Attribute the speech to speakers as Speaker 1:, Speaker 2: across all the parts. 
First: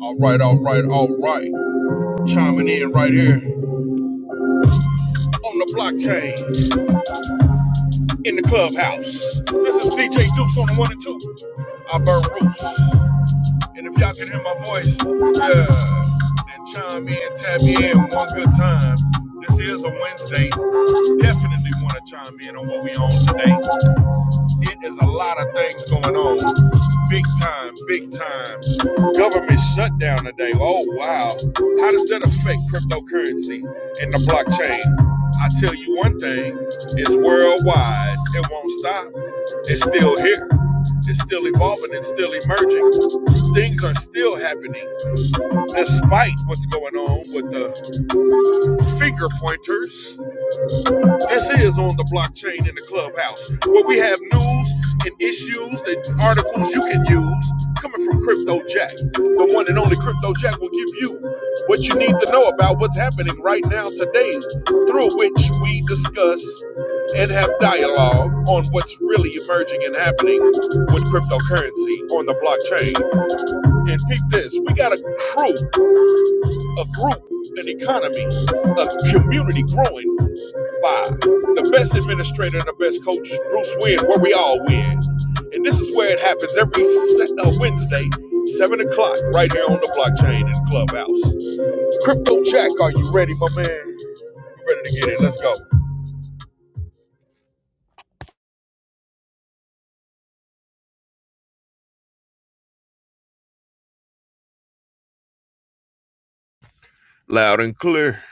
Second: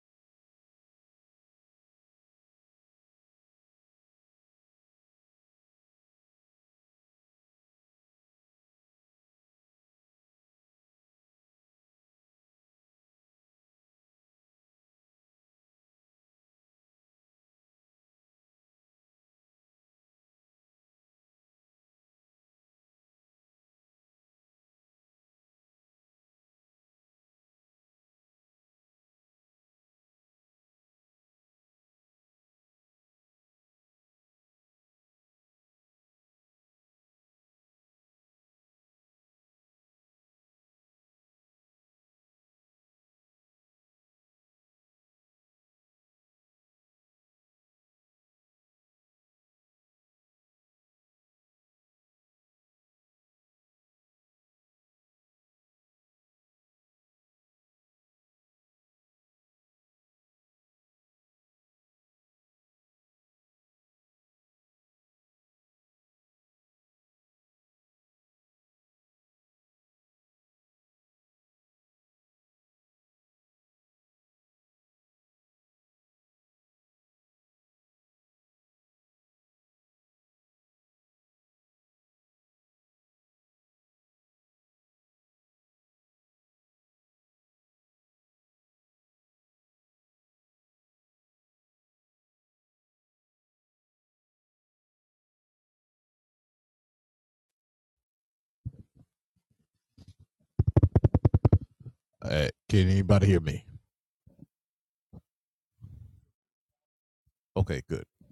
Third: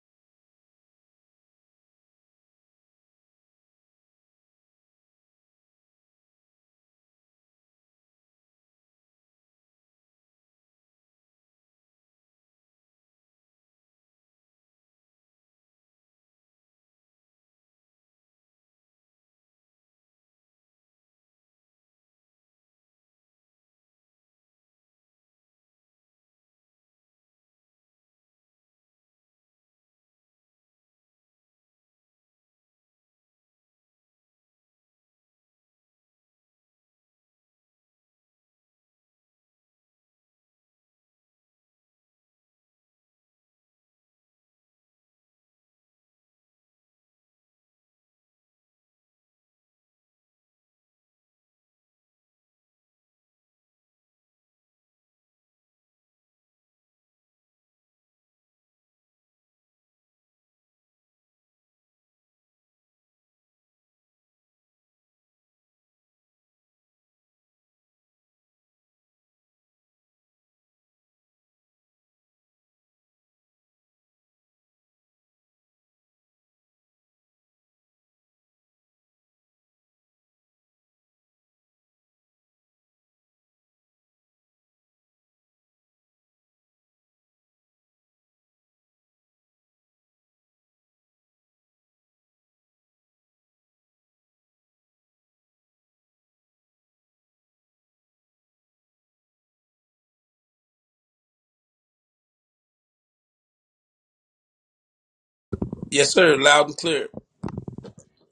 Speaker 1: All right, all right, all right. Chiming in right here on the blockchain in the clubhouse. This is DJ Deuce on the one and two. I burn roofs. And if y'all can hear my voice, yeah, then chime in, tap me in one good time. This is a Wednesday. Definitely want to chime in on what we on today. It is a lot of things going on. Big time, big time. Government shutdown today. Oh, wow. How does that affect cryptocurrency and the blockchain? I tell you one thing it's worldwide. It won't stop. It's still here. It's still evolving. and still emerging things are still happening despite what's going on with the finger pointers this is on the blockchain in the clubhouse, where we have news and issues and articles you can use coming from Crypto Jack. The one and only Crypto Jack will give you what you need to know about what's happening right now today, through which we discuss and have dialogue on what's really emerging and happening with cryptocurrency on the blockchain. And peep this, we got a crew, a group, an economy, a community growing by the best administrator and the best coach, Bruce Wynn, where we all win. And this is where it happens every uh, Wednesday, 7 o'clock, right here on the blockchain in Clubhouse. Crypto Jack, are you ready, my man? You ready to get it? Let's go.
Speaker 2: Yes, sir. Loud and clear.
Speaker 1: Loud and clear.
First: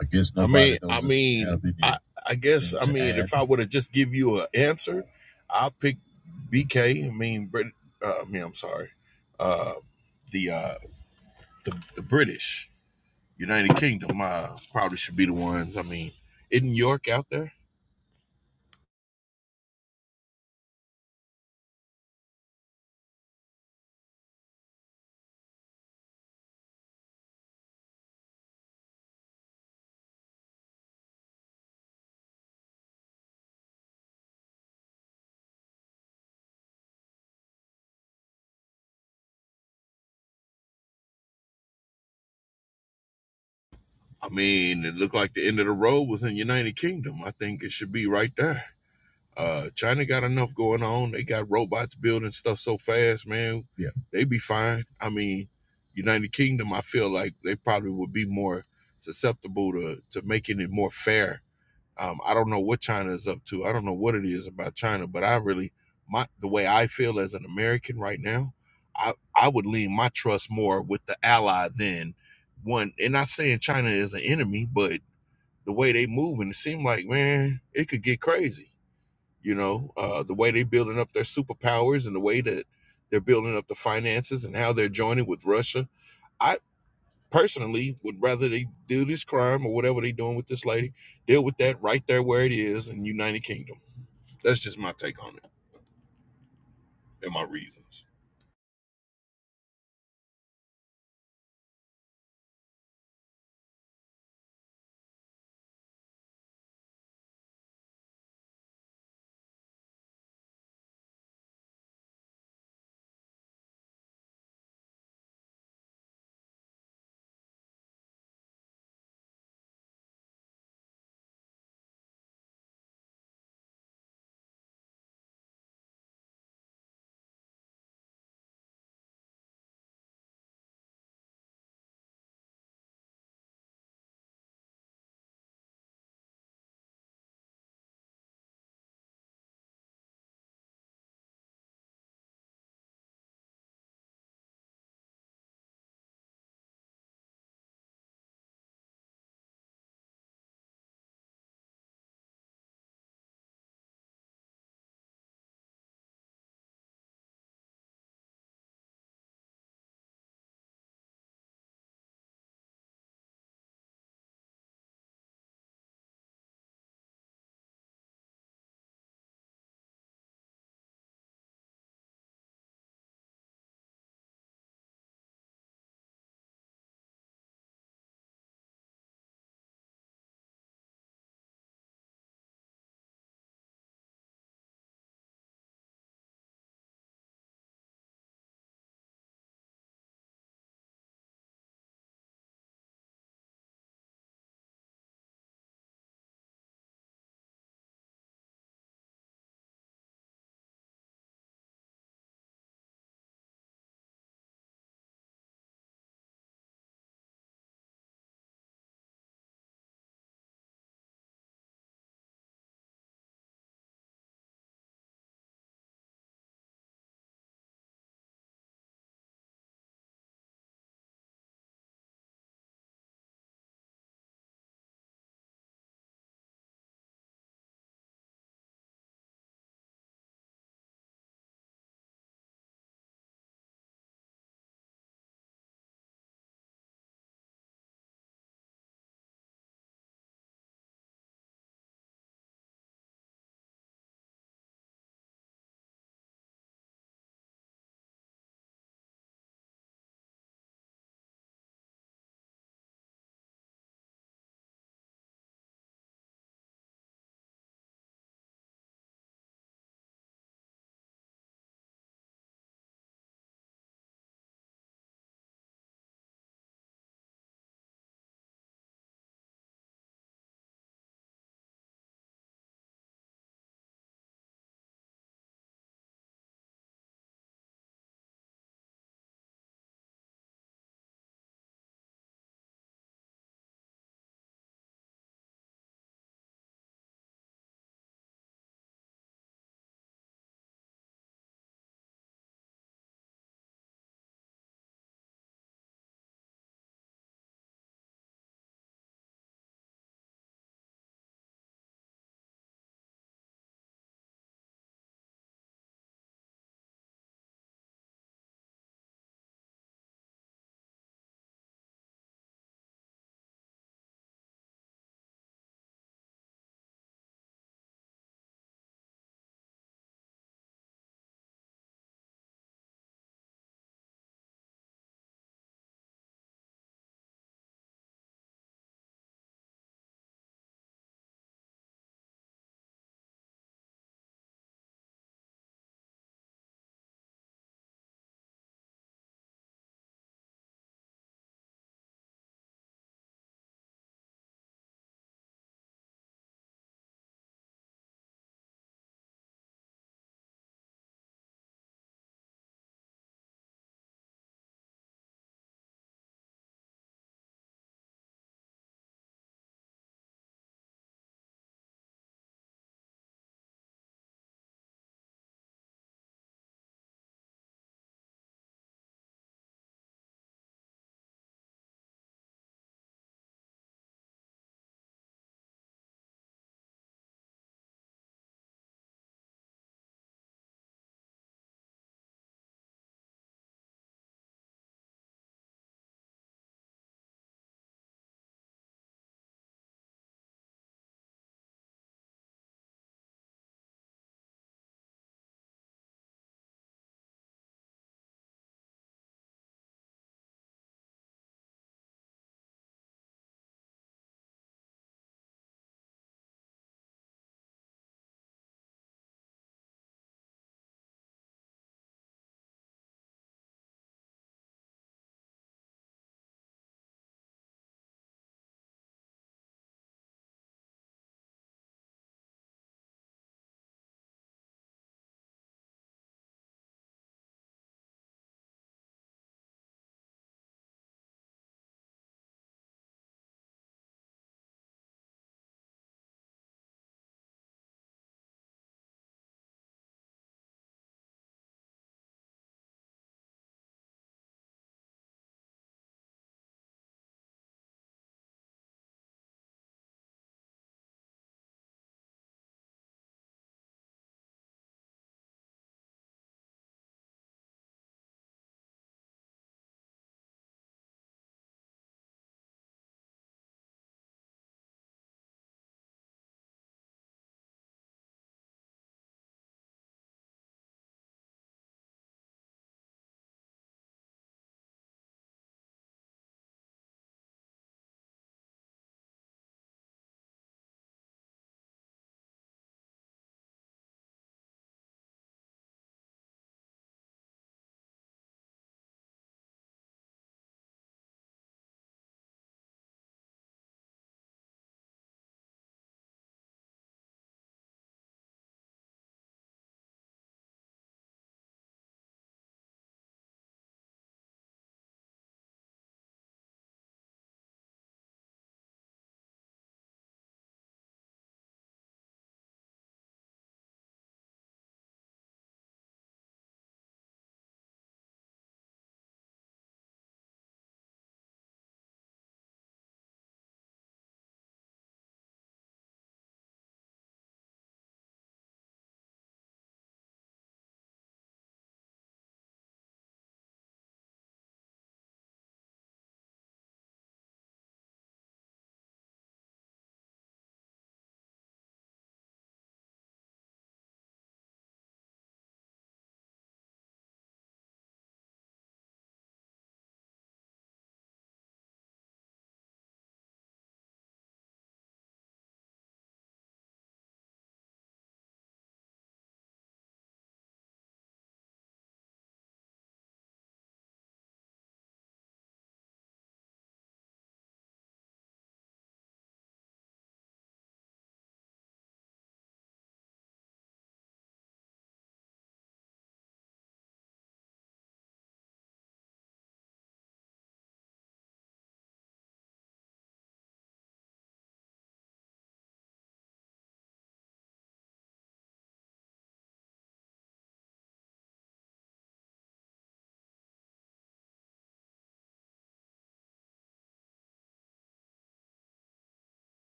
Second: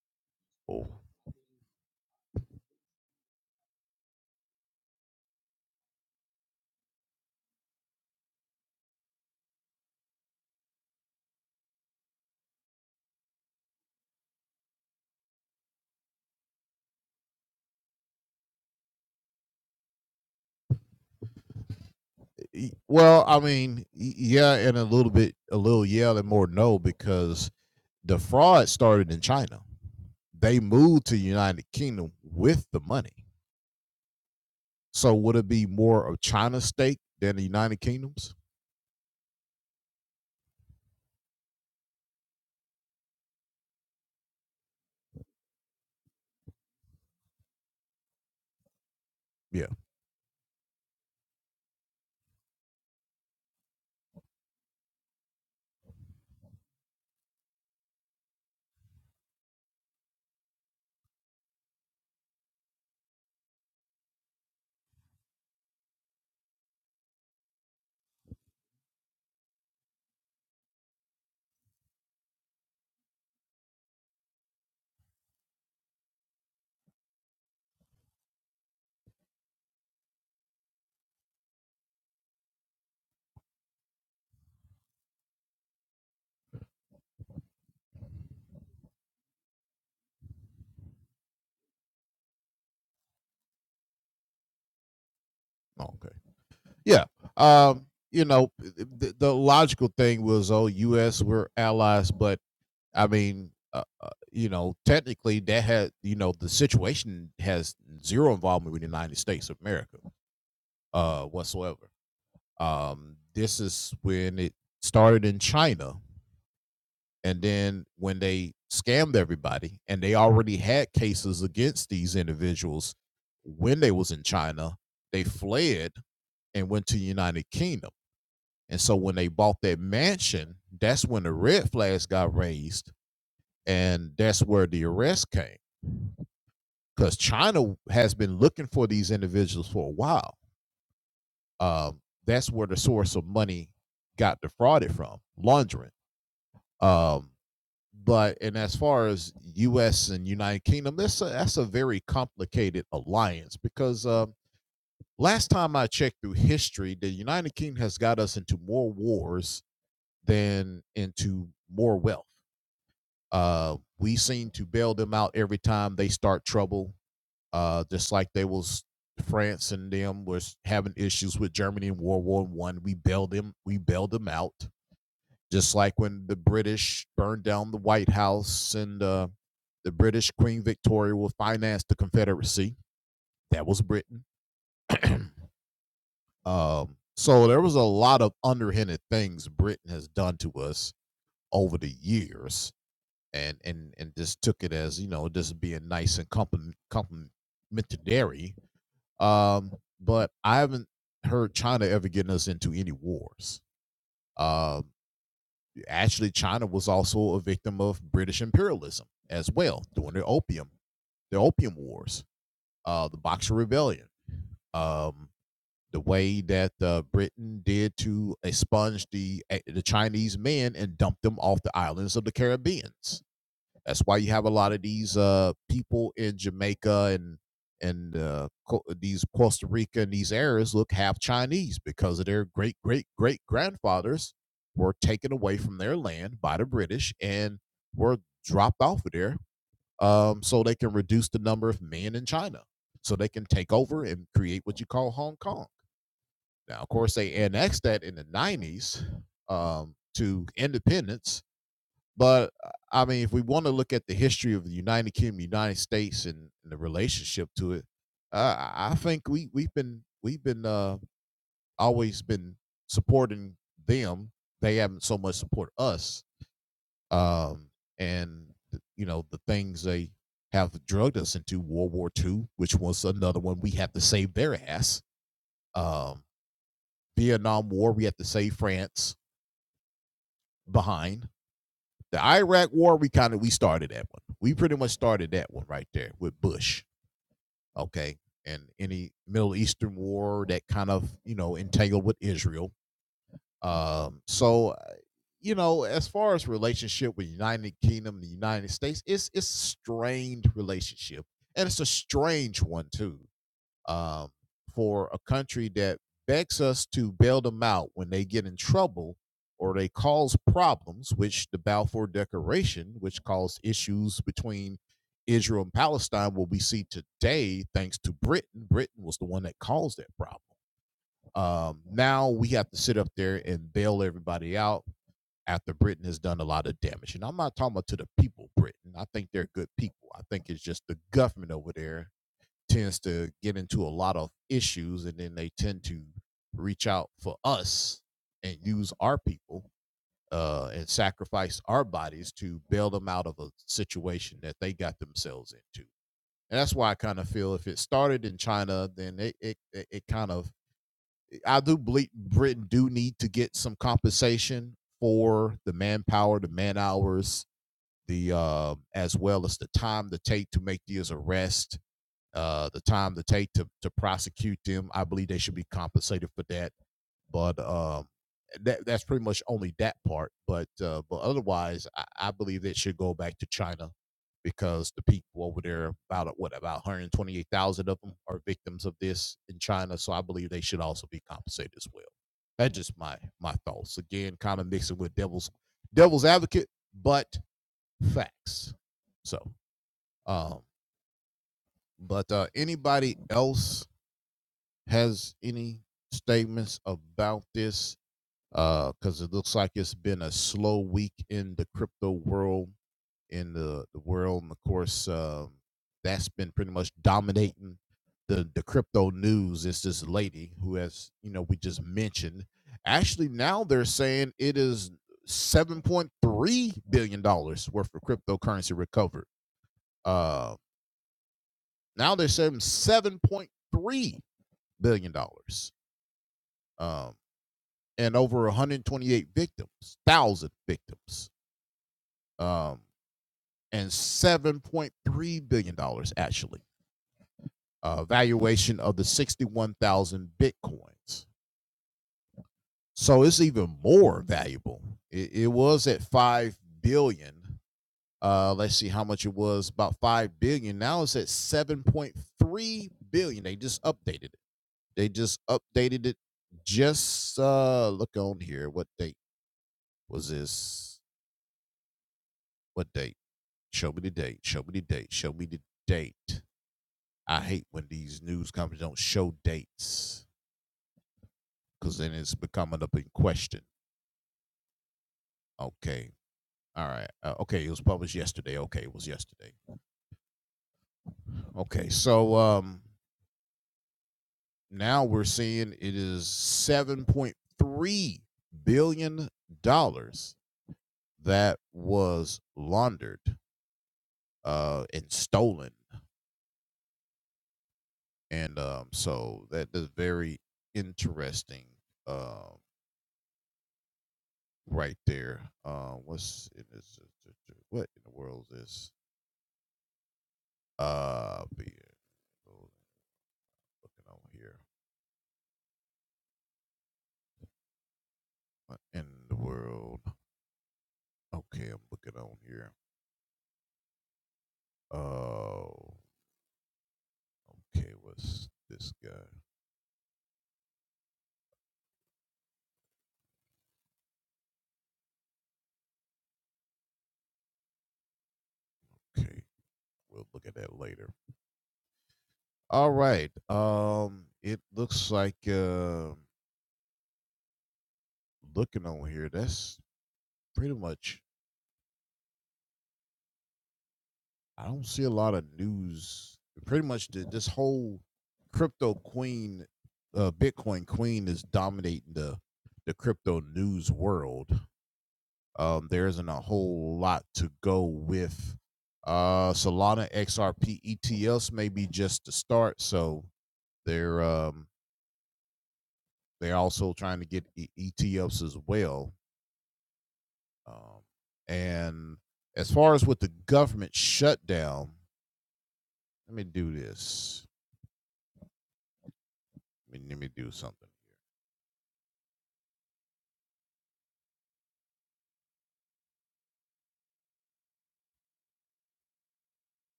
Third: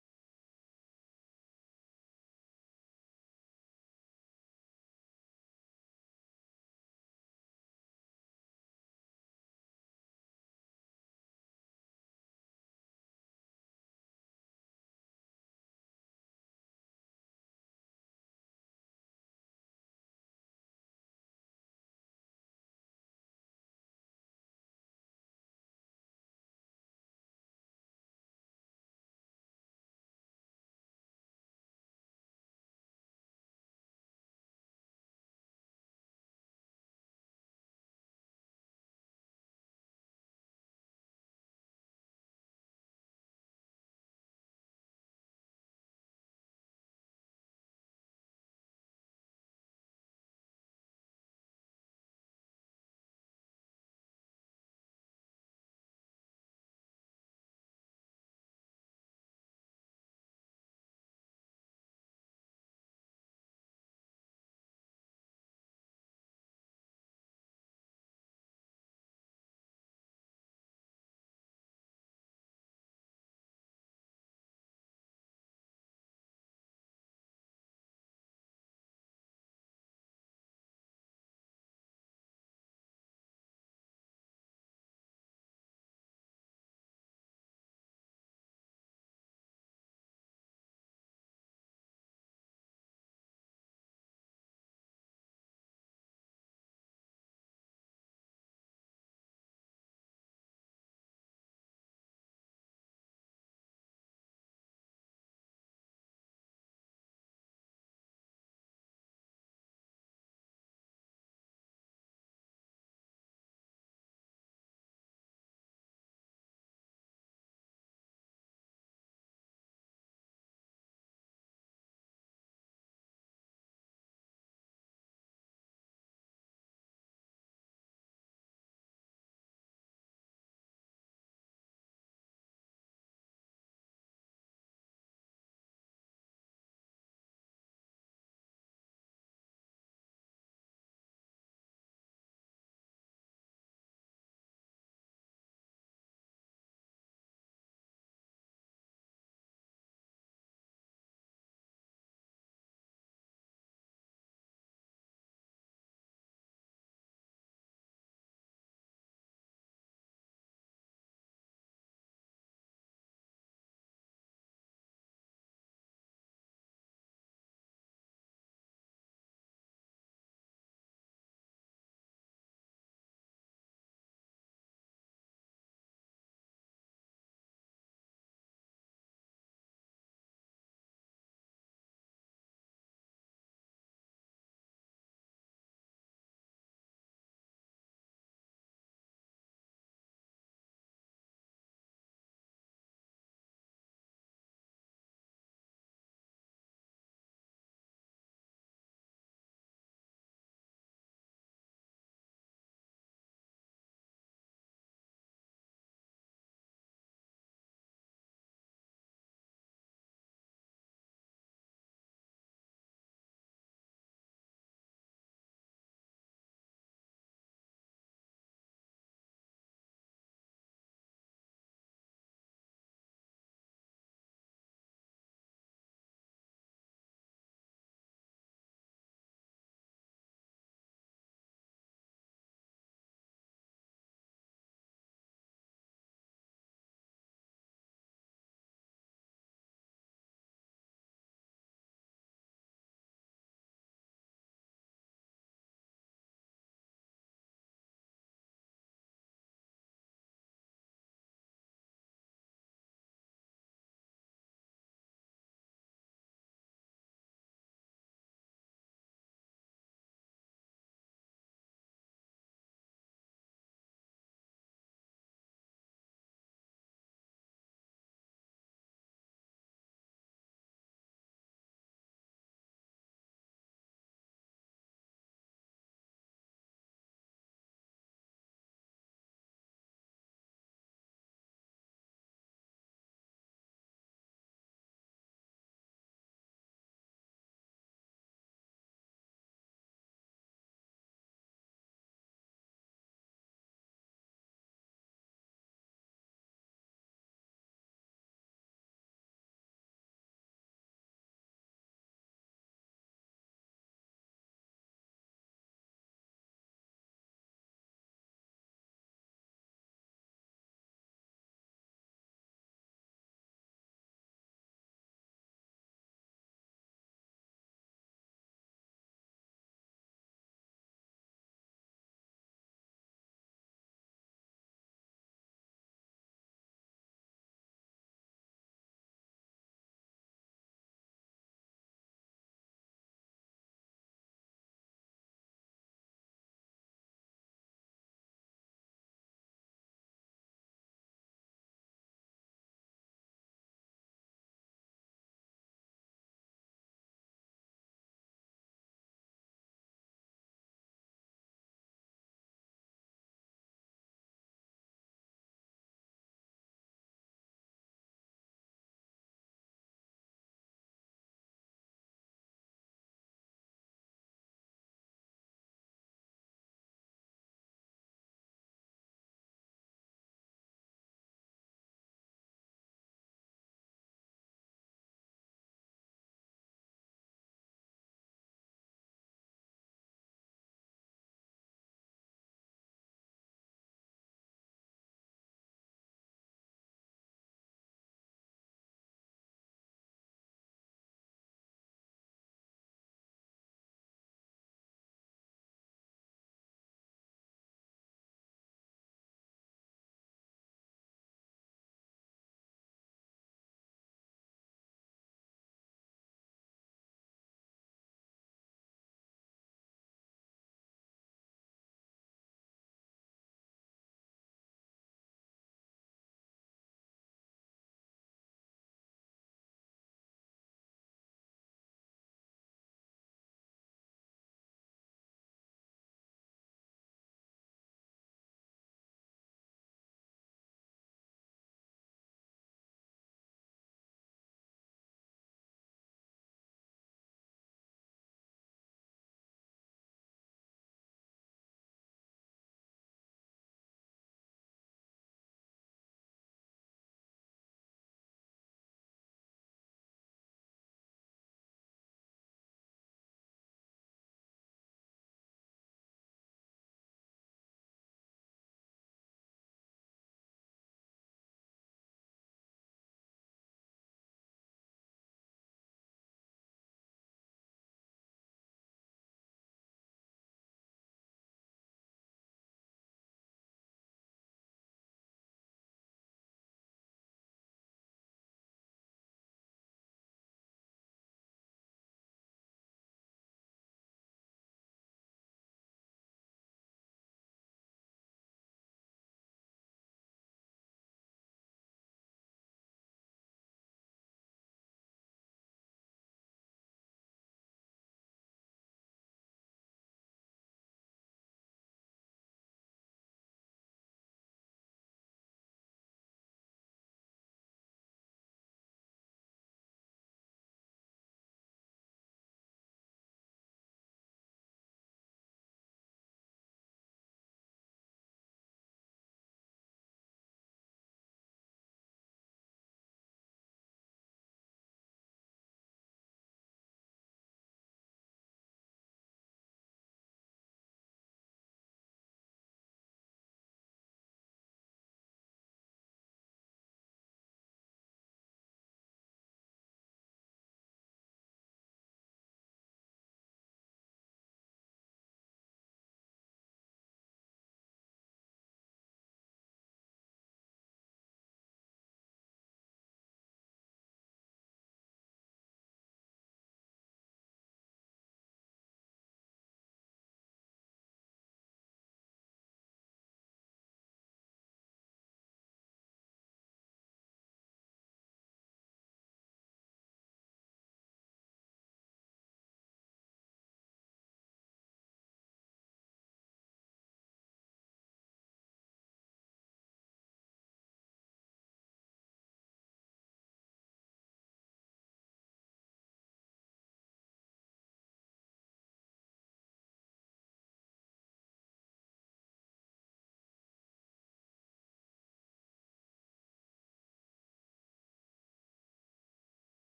Speaker 1: I guess nobody. I mean, I mean, I, I guess, I mean, add. if I would have just give you an answer, I'll pick BK. I mean, Brit, uh, I mean, I'm sorry, uh, the, uh, the the British. United Kingdom uh, probably should be the ones. I mean, isn't York out there? I mean, it looked like the end of the road was in United Kingdom. I think it should be right there. Uh, China got enough going on. They got robots building stuff so fast, man. Yeah. They be fine. I mean, United Kingdom, I feel like they probably would be more susceptible to, to making it more fair Um, I don't know what China is up to. I don't know what it is about China, but I really, my the way I feel as an American right now, I I would lean my trust more with the ally than one. And not saying China is an enemy, but the way they move and it seemed like man, it could get crazy. You know, uh, the way they building up their superpowers and the way that they're building up the finances and how they're joining with Russia. I personally would rather they do this crime or whatever they're doing with this lady, deal with that right there where it is in United Kingdom. That's just my take on it and my reasons.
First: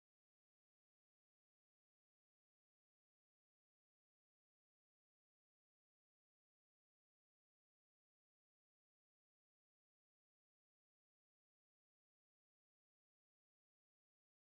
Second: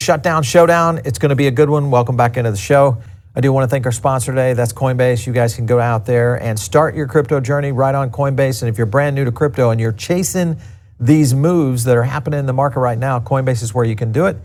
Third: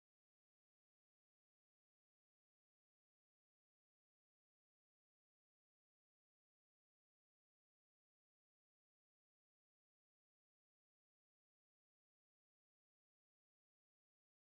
Speaker 3: Shutdown Showdown. It's going to be a good one. Welcome back into the show. I do want to thank our sponsor today. That's Coinbase. You guys can go out there and start your crypto journey right on Coinbase. And if you're brand new to crypto and you're chasing these moves that are happening in the market right now, Coinbase is where you can do it.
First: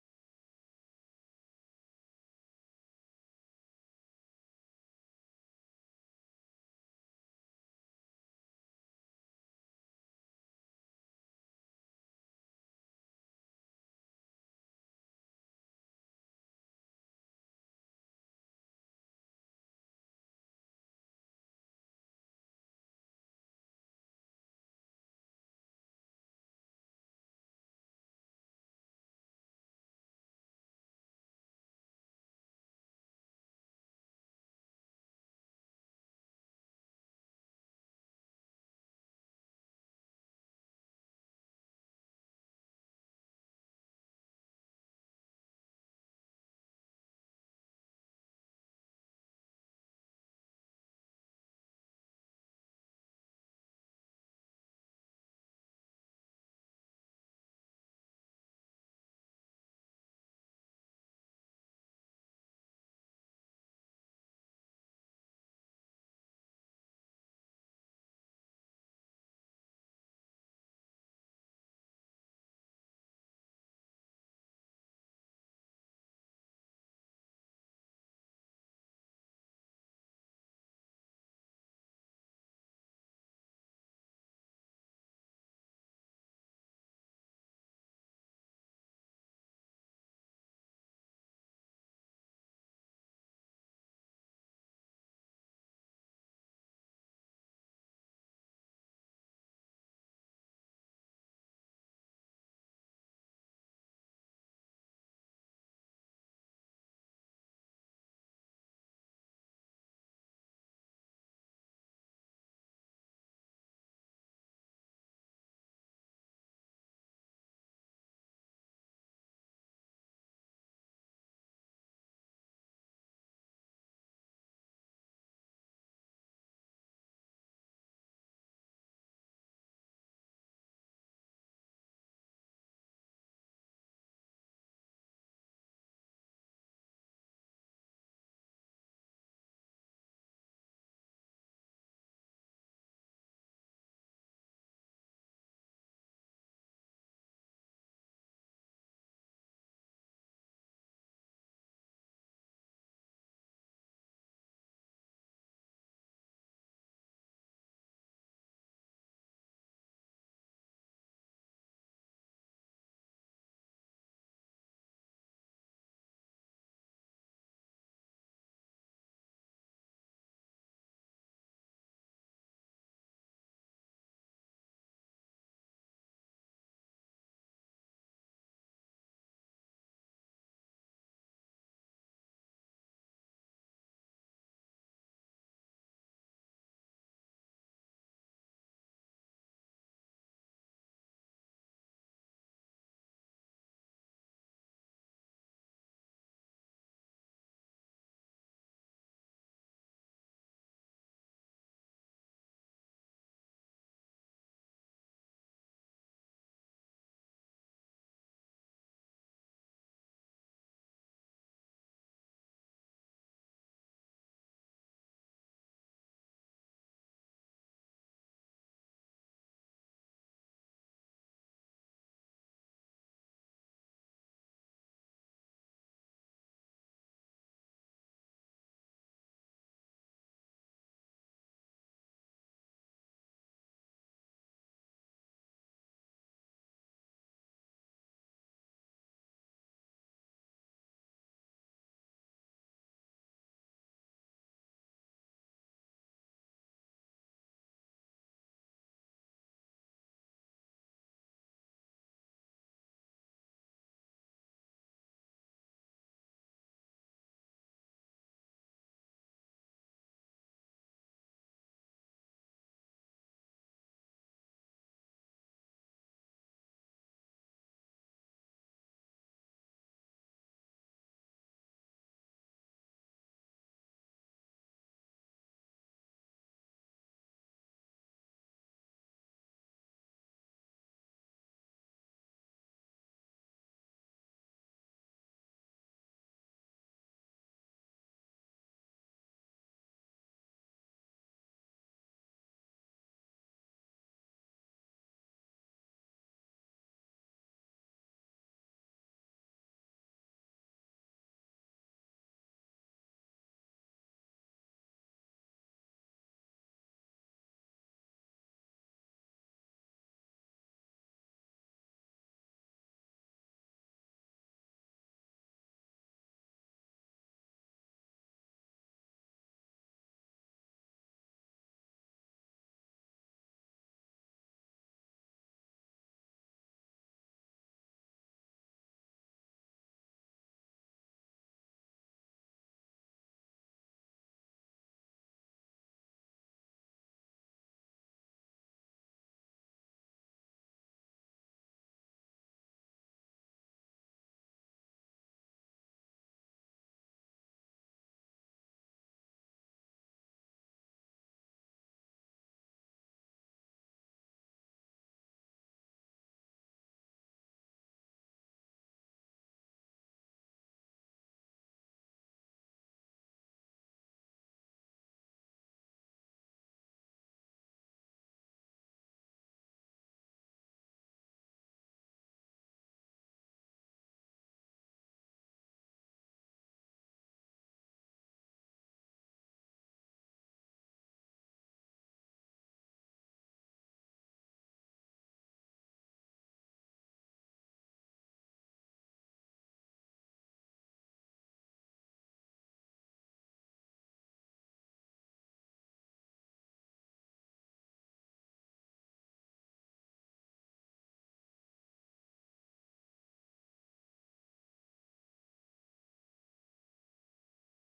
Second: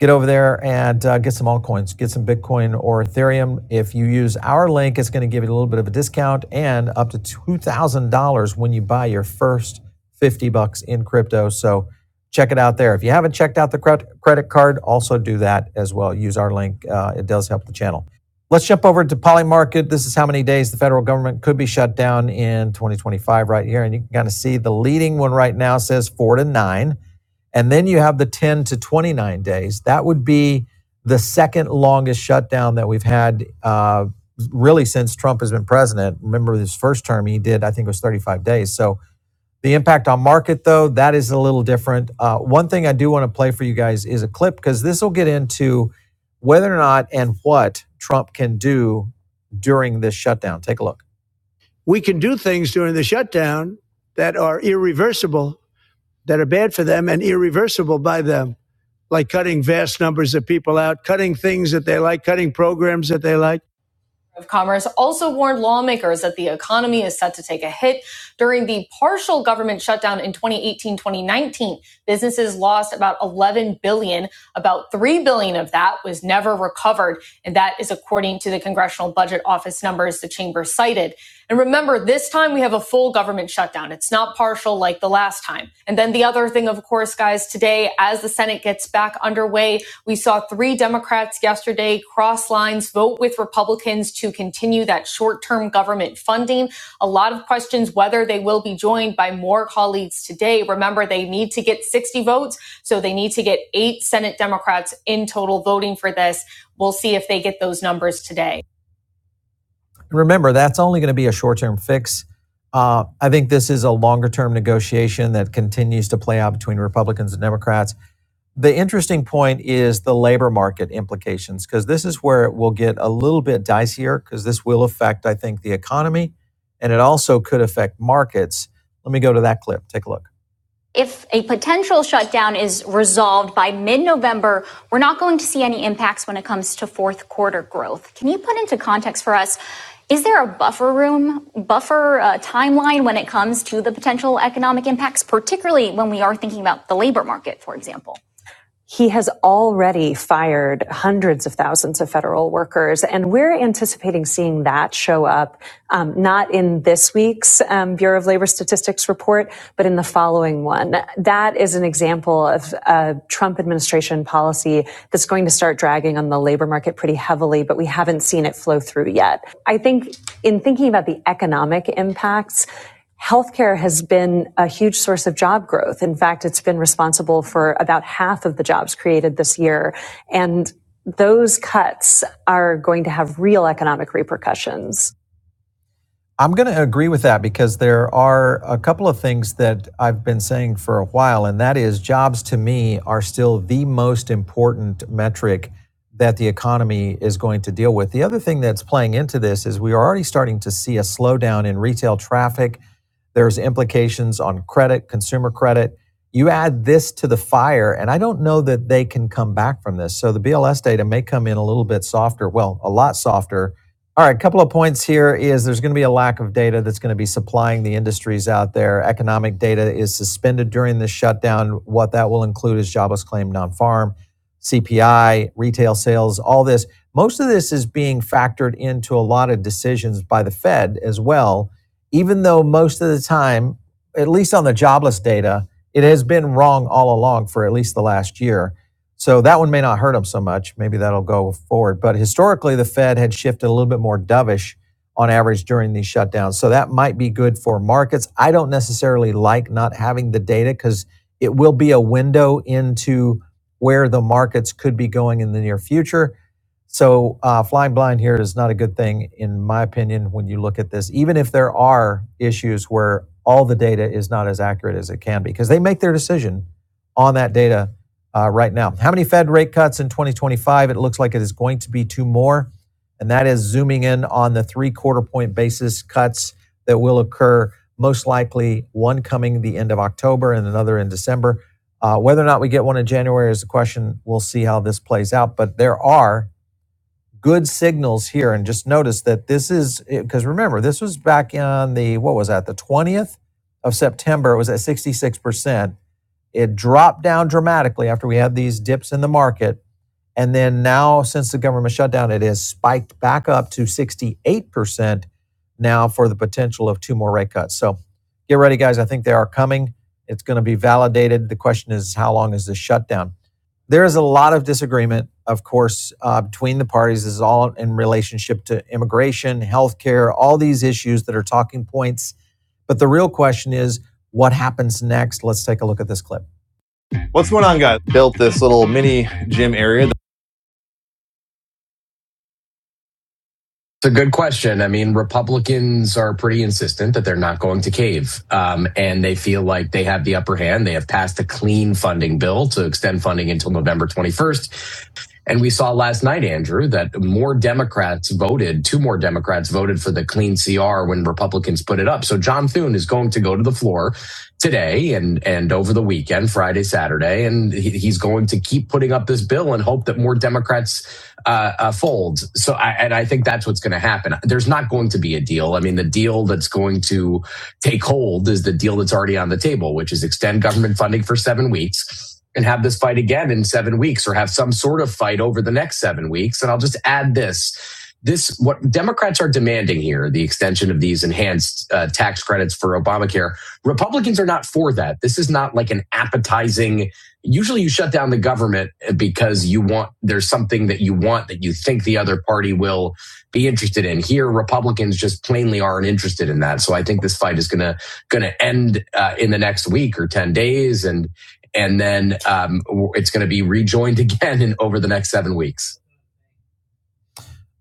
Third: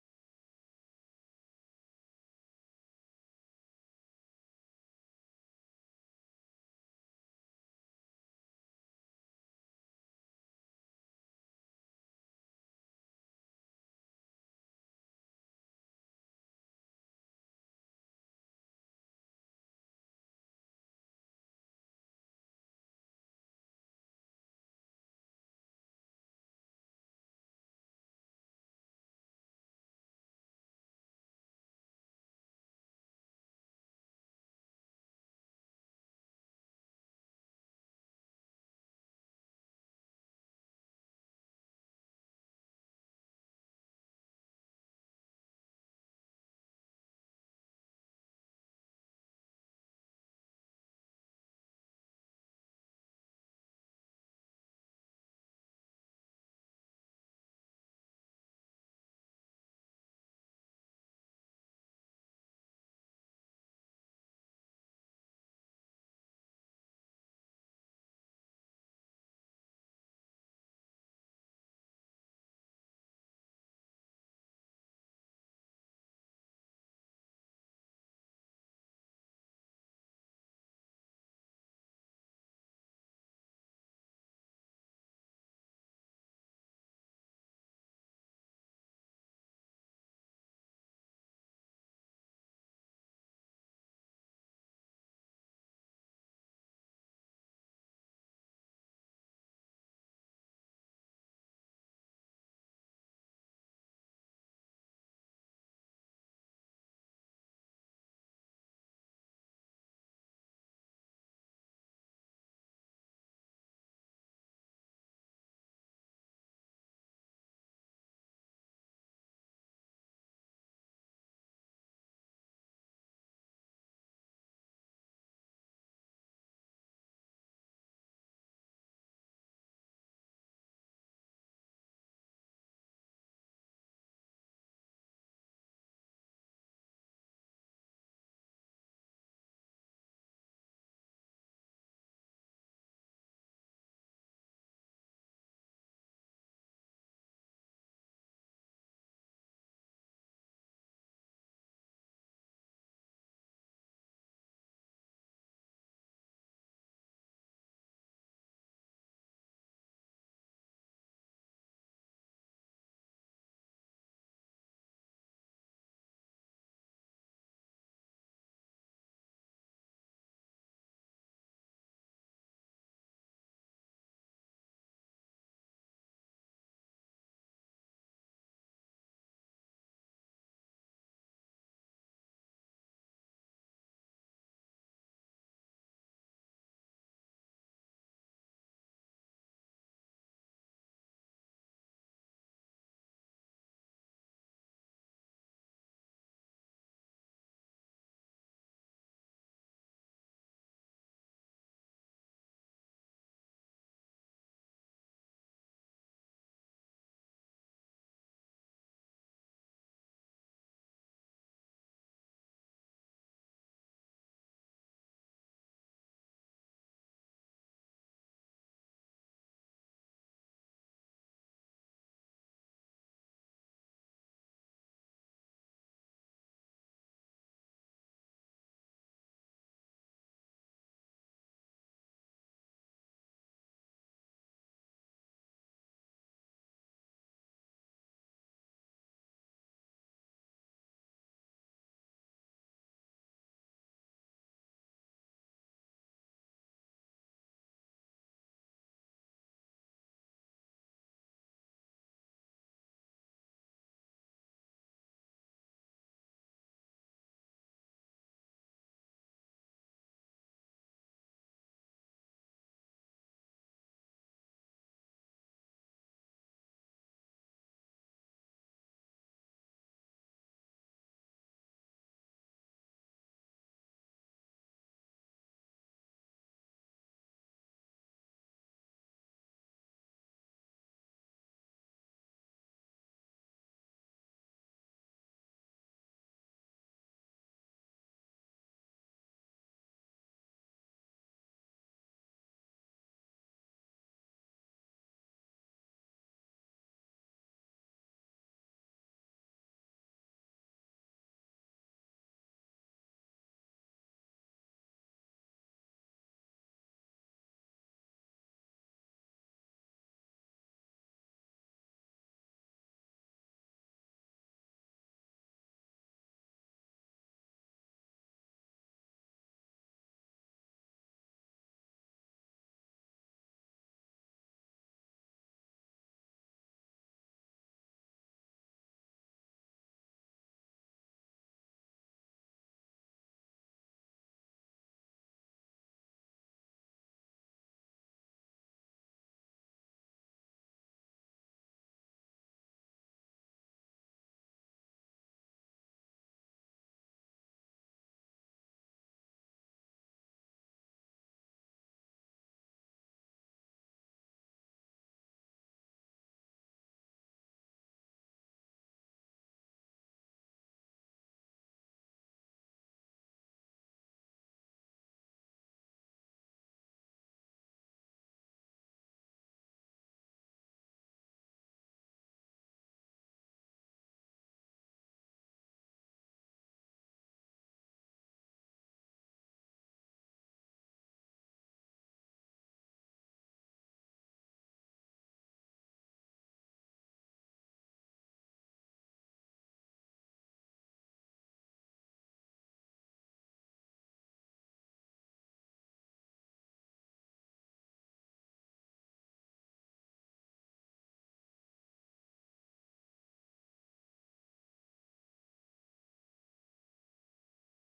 Speaker 3: Get over there and uh, get some altcoins, get some Bitcoin or Ethereum. If you use our link, it's going to give you a little bit of a discount and up to $2,000 when you buy your first 50 bucks in crypto. So check it out there. If you haven't checked out the credit card, also do that as well. Use our link, uh, it does help the channel. Let's jump over to Polymarket. This is how many days the federal government could be shut down in 2025 right here. And you can kind of see the leading one right now says four to nine. And then you have the 10 to 29 days. That would be the second longest shutdown that we've had uh, really since Trump has been president. Remember his first term, he did, I think it was 35 days. So the impact on market, though, that is a little different. Uh, one thing I do want to play for you guys is a clip because this will get into whether or not and what Trump can do during this shutdown. Take a look. We can do things during the shutdown that are irreversible, that are bad for them and irreversible by them, like cutting vast numbers of people out, cutting things that they like, cutting programs that they like of Commerce also warned lawmakers that the economy is set to take a hit. During the partial government shutdown in 2018 2019, businesses lost about 11 billion. dollars. About 3 billion dollars of that was never recovered. And that is according to the Congressional Budget Office numbers the chamber cited. And remember, this time we have a full government shutdown. It's not partial like the last time. And then the other thing, of course, guys, today, as the Senate gets back underway, we saw three Democrats yesterday cross lines, vote with Republicans to continue that short term government funding. A lot of questions whether they will be joined by more colleagues today. Remember, they need to get 60 votes, so they need to get eight Senate Democrats in total voting for this. We'll see if they get those numbers today. Remember, that's only going to be a short term fix. Uh, I think this is a longer term negotiation that continues to play out between Republicans and Democrats the interesting point is the labor market implications because this is where it will get a little bit dicier because this will affect i think the economy and it also could affect markets let me go to that clip take a look if a potential shutdown is resolved by mid-november we're not going to see any impacts when it comes to fourth quarter growth can you put into context for us is there a buffer room buffer uh, timeline when it comes to the potential economic impacts particularly when we are thinking about the labor market for example he has already fired hundreds of thousands of federal workers, and we're anticipating seeing that show up um, not in this week's um, Bureau of Labor Statistics report, but in the following one. That is an example of uh, Trump administration policy that's going to start dragging on the labor market pretty heavily, but we haven't seen it flow through yet. I think in thinking about the economic impacts, Healthcare has been a huge source of job growth. In fact, it's been responsible for about half of the jobs created this year. And those cuts are going to have real economic repercussions. I'm going to agree with that because there are a couple of things that I've been saying for a while, and that is jobs to me are still the most important metric that the economy is going to deal with. The other thing that's playing into this is we are already starting to see a slowdown in retail traffic. There's implications on credit, consumer credit. You add this to the fire, and I don't know that they can come back from this. So the BLS data may come in a little bit softer, well, a lot softer all right, a couple of points here is there's going to be a lack of data that's going to be supplying the industries out there. Economic data is suspended during this shutdown. What that will include is jobless claim, non farm, CPI, retail sales, all this. Most of this is being factored into a lot of decisions by the Fed as well, even though most of the time, at least on the jobless data, it has been wrong all along for at least the last year so that one may not hurt them so much. Maybe that'll go forward. But historically, the Fed had shifted a little bit more dovish on average during these shutdowns. So that might be good for markets. I don't necessarily like not having the data because it will be a window into where the markets could be going in the near future. So uh, flying blind here is not a good thing, in my opinion, when you look at this, even if there are issues where all the data is not as accurate as it can be, because they make their decision on that data uh, right now. How many Fed rate cuts in 2025? It looks like it is going to be two more, and that is zooming in on the three quarter point basis cuts that will occur, most likely one coming the end of October and another in December. Uh, whether or not we get one in January is the question. We'll see how this plays out, but there are good signals here. And just notice that this is because remember, this was back on the what was that, the 20th of September, it was at 66%. It dropped down dramatically after we had these dips in the market. And then now, since the government shutdown, it has spiked back up to 68% now for the potential of two more rate cuts. So get ready, guys. I think they are coming. It's going to be validated. The question is, how long is this shutdown? There is a lot of disagreement, of course, uh, between the parties. This is all in relationship to immigration, healthcare, all these issues that are talking points. But the real question is, what happens next? Let's take a look at this clip. What's going on, guys? Built this little mini gym area. It's a good question. I mean, Republicans are pretty insistent that they're not going to cave, um, and they feel like they have the upper hand. They have passed a clean funding bill to extend funding until November 21st. And we saw last night, Andrew, that more Democrats voted, two more Democrats voted for the clean CR when Republicans put it up. So John Thune is going to go to the floor today and, and over the weekend, Friday, Saturday, and he, he's going to keep putting up this bill and hope that more Democrats uh, uh, fold. So I, and I think that's what's going to happen. There's not going to be a deal. I mean, the deal that's going to take hold is the deal that's already on the table, which is extend government funding for seven weeks and have this fight again in seven weeks or have some sort of fight over the next seven weeks. And I'll just add this. This, what Democrats are demanding here, the extension of these enhanced uh, tax credits for Obamacare. Republicans are not for that. This is not like an appetizing, usually you shut down the government because you want there's something that you want that you think the other party will be interested in. Here, Republicans just plainly aren't interested in that. So I think this fight is going to going to end uh, in the next week or ten days, and and then um, it's going to be rejoined again in over the next seven weeks.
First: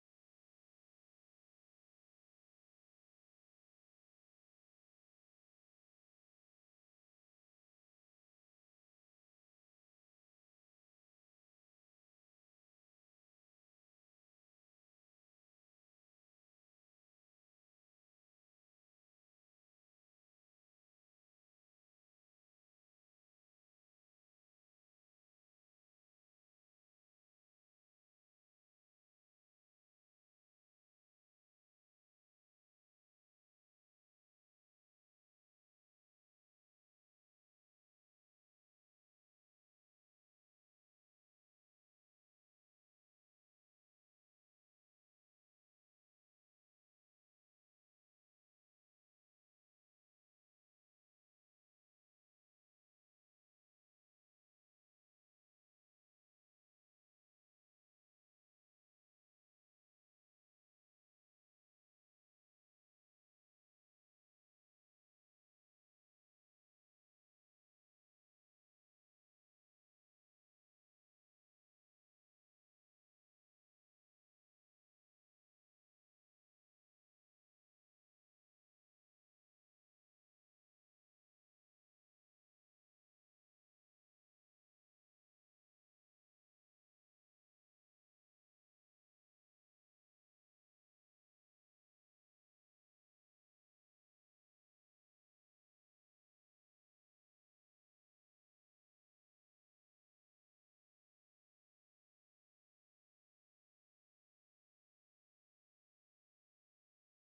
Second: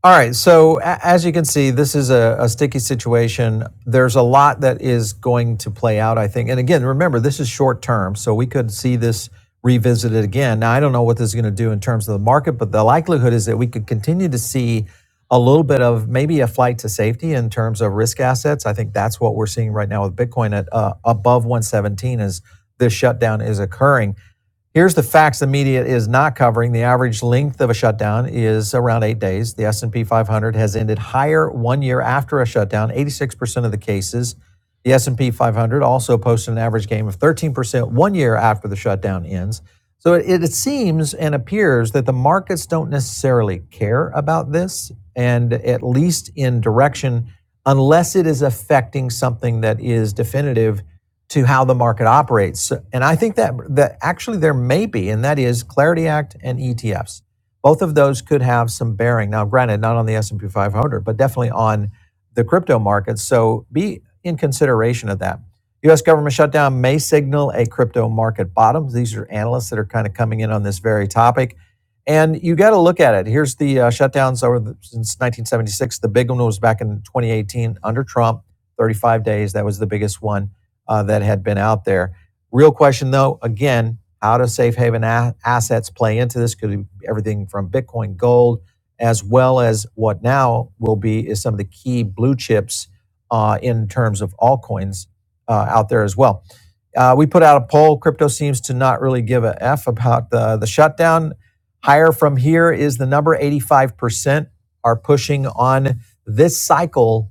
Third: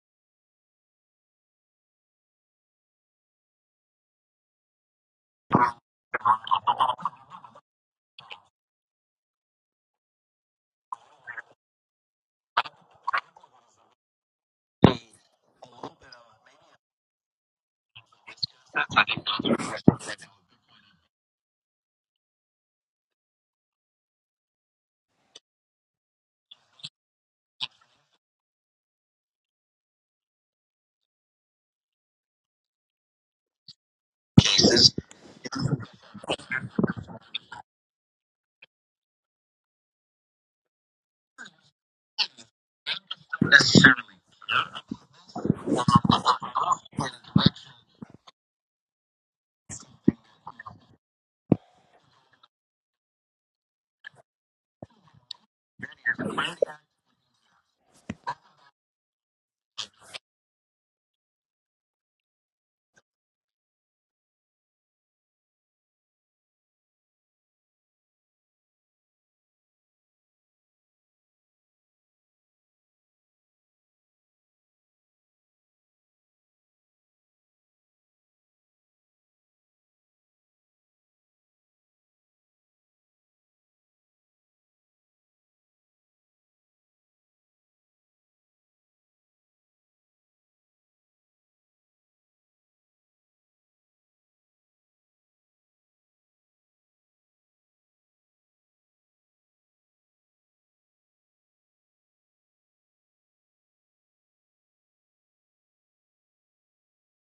Speaker 3: All right. So as you can see, this is a, a sticky situation. There's a lot that is going to play out, I think. And again, remember, this is short term, so we could see this revisited again. Now, I don't know what this is going to do in terms of the market, but the likelihood is that we could continue to see a little bit of maybe a flight to safety in terms of risk assets. I think that's what we're seeing right now with Bitcoin at uh, above 117 as this shutdown is occurring. Here's the facts the media is not covering. The average length of a shutdown is around 8 days. The S&P 500 has ended higher 1 year after a shutdown, 86% of the cases. The S&P 500 also posted an average gain of 13% 1 year after the shutdown ends. So it, it seems and appears that the markets don't necessarily care about this and at least in direction unless it is affecting something that is definitive to how the market operates. So- And I think that that actually there may be, and that is Clarity Act and ETFs. Both of those could have some bearing. Now, granted, not on the S and P 500, but definitely on the crypto markets. So be in consideration of that. U.S. government shutdown may signal a crypto market bottom. These are analysts that are kind of coming in on this very topic. And you got to look at it. Here's the uh, shutdowns over the, since 1976. The big one was back in 2018 under Trump, 35 days. That was the biggest one uh, that had been out there. Real question though, again, how do safe haven a- assets play into this? Could be everything from Bitcoin, gold, as well as what now will be is some of the key blue chips uh, in terms of altcoins uh, out there as well. Uh, we put out a poll. Crypto seems to not really give a f about the the shutdown. Higher from here is the number. Eighty five percent are pushing on this cycle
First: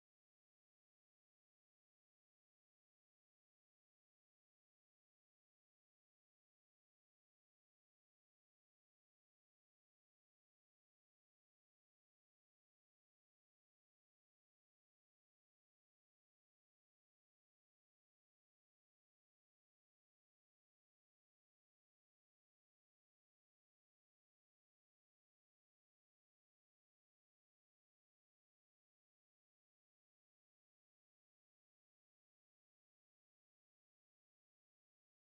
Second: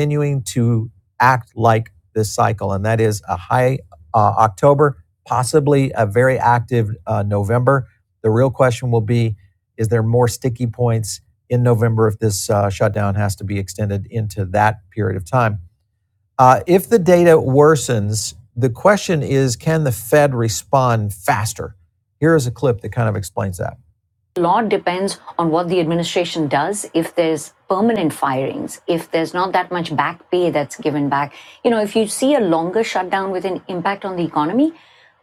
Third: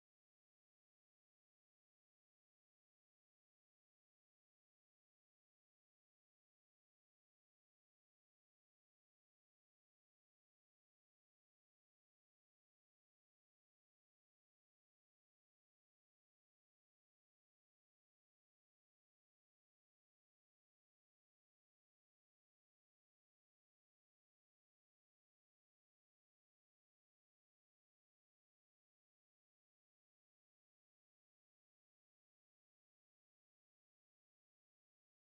Speaker 3: continuing to act like this cycle, and that is a high uh, October, possibly a very active uh, November. The real question will be is there more sticky points in November if this uh, shutdown has to be extended into that period of time? Uh, if the data worsens, the question is can the Fed respond faster? Here is a clip that kind of explains that. A lot depends on what the administration does if there's permanent firings if there's not that much back pay that's given back you know if you see a longer shutdown with an impact on the economy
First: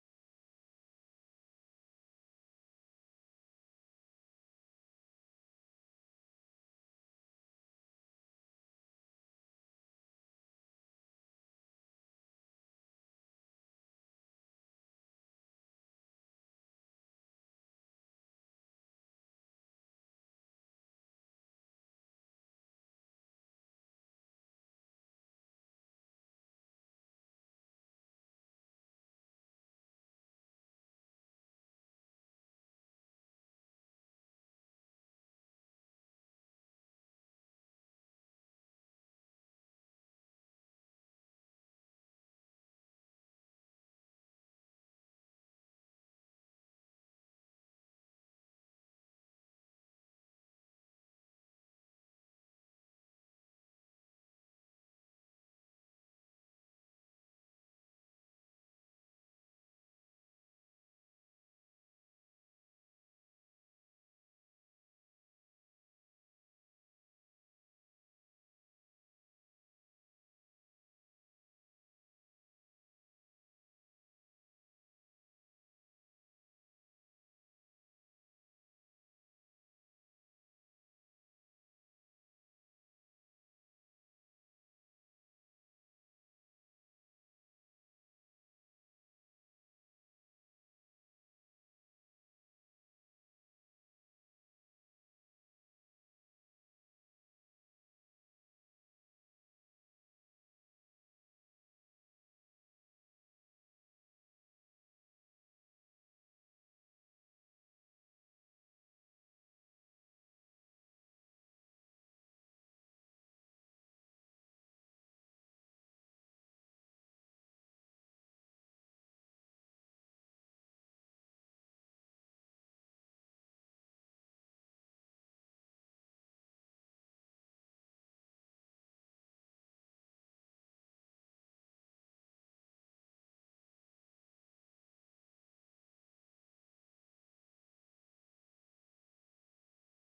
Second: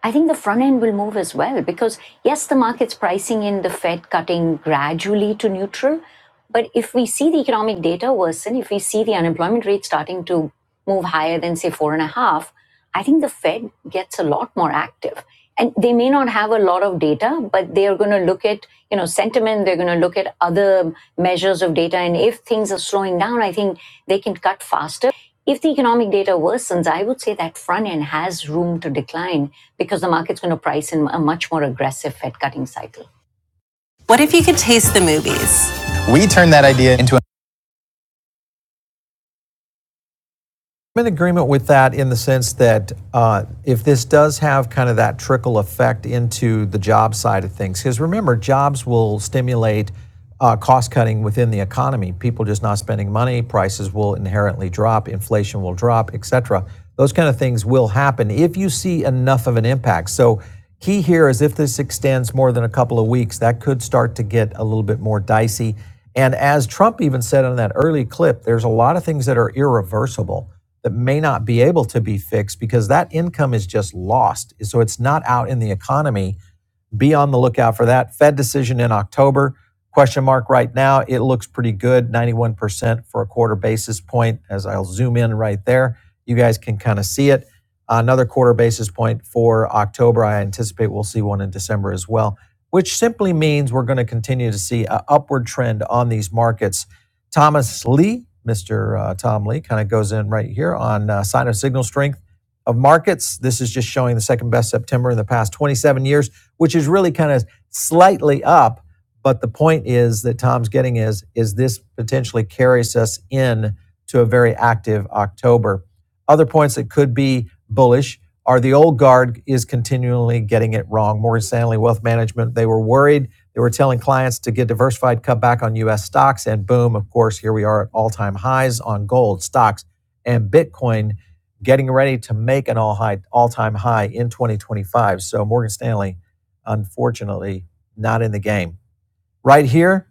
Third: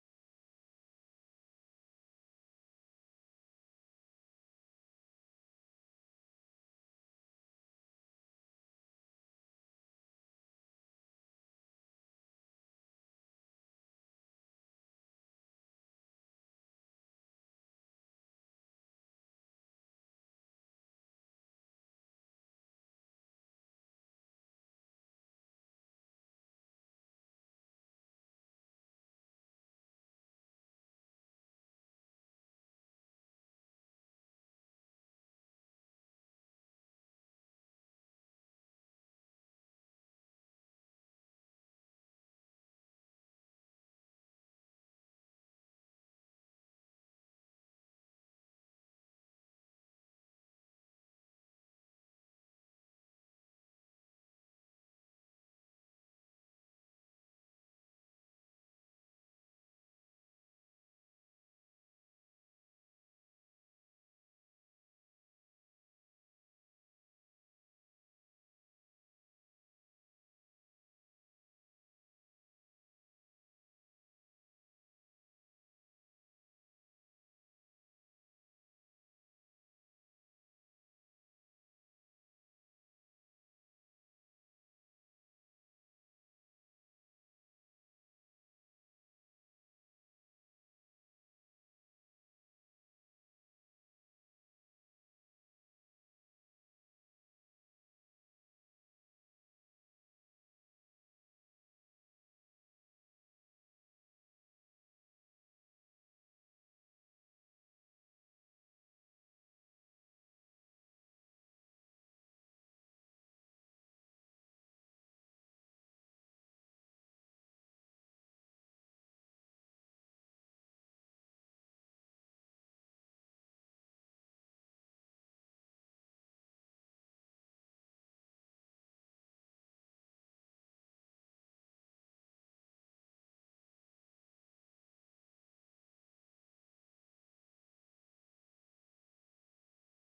Speaker 3: i think the front end will move as well because yes the market's pricing in the fed cutting gradually to neutral but if we see the economic data worsen if we see the unemployment rate starting to move higher than say four and a half I think the Fed gets a lot more active. And they may not have a lot of data, but they are going to look at, you know, sentiment. They're going to look at other measures of data. And if things are slowing down, I think they can cut faster. If the economic data worsens, I would say that front end has room to decline because the market's going to price in a much more aggressive Fed cutting cycle. What if you could taste the movies? I'm in agreement with that in the sense that uh, if this does have kind of that trickle effect into the job side of things, because remember, jobs will stimulate uh, cost cutting within the economy. People just not spending money, prices will inherently drop, inflation will drop, etc. Those kind of things will happen if you see enough of an impact. So key here is if this extends more than a couple of weeks, that could start to get a little bit more dicey. And as Trump even said on that early clip, there's a lot of things that are irreversible that may not be able to be fixed because that income is just lost. So it's not out in the economy be on the lookout for that. Fed decision in October. Question mark right now. It looks pretty good, 91% for a quarter basis point. As I'll zoom in right there, you guys can kind of see it. Another quarter basis point for October. I anticipate we'll see one in December as well, which simply means we're going to continue to see an upward trend on these markets. Thomas Lee, Mr. uh, Tom Lee, kind of goes in right here on uh, sign of signal strength of markets. This is just showing the second best September in the past 27 years which is really kind of slightly up. But the point is that Tom's getting is is this potentially carries us in to a very active October. Other points that could be bullish are the old guard is continually getting it wrong. Morgan Stanley Wealth Management, they were worried. They were telling clients to get diversified, cut back on US stocks, and boom, of course, here we are at all time highs on gold, stocks, and Bitcoin getting ready to make an all high all time high in 2025. So Morgan Stanley unfortunately, not in the game. Right here,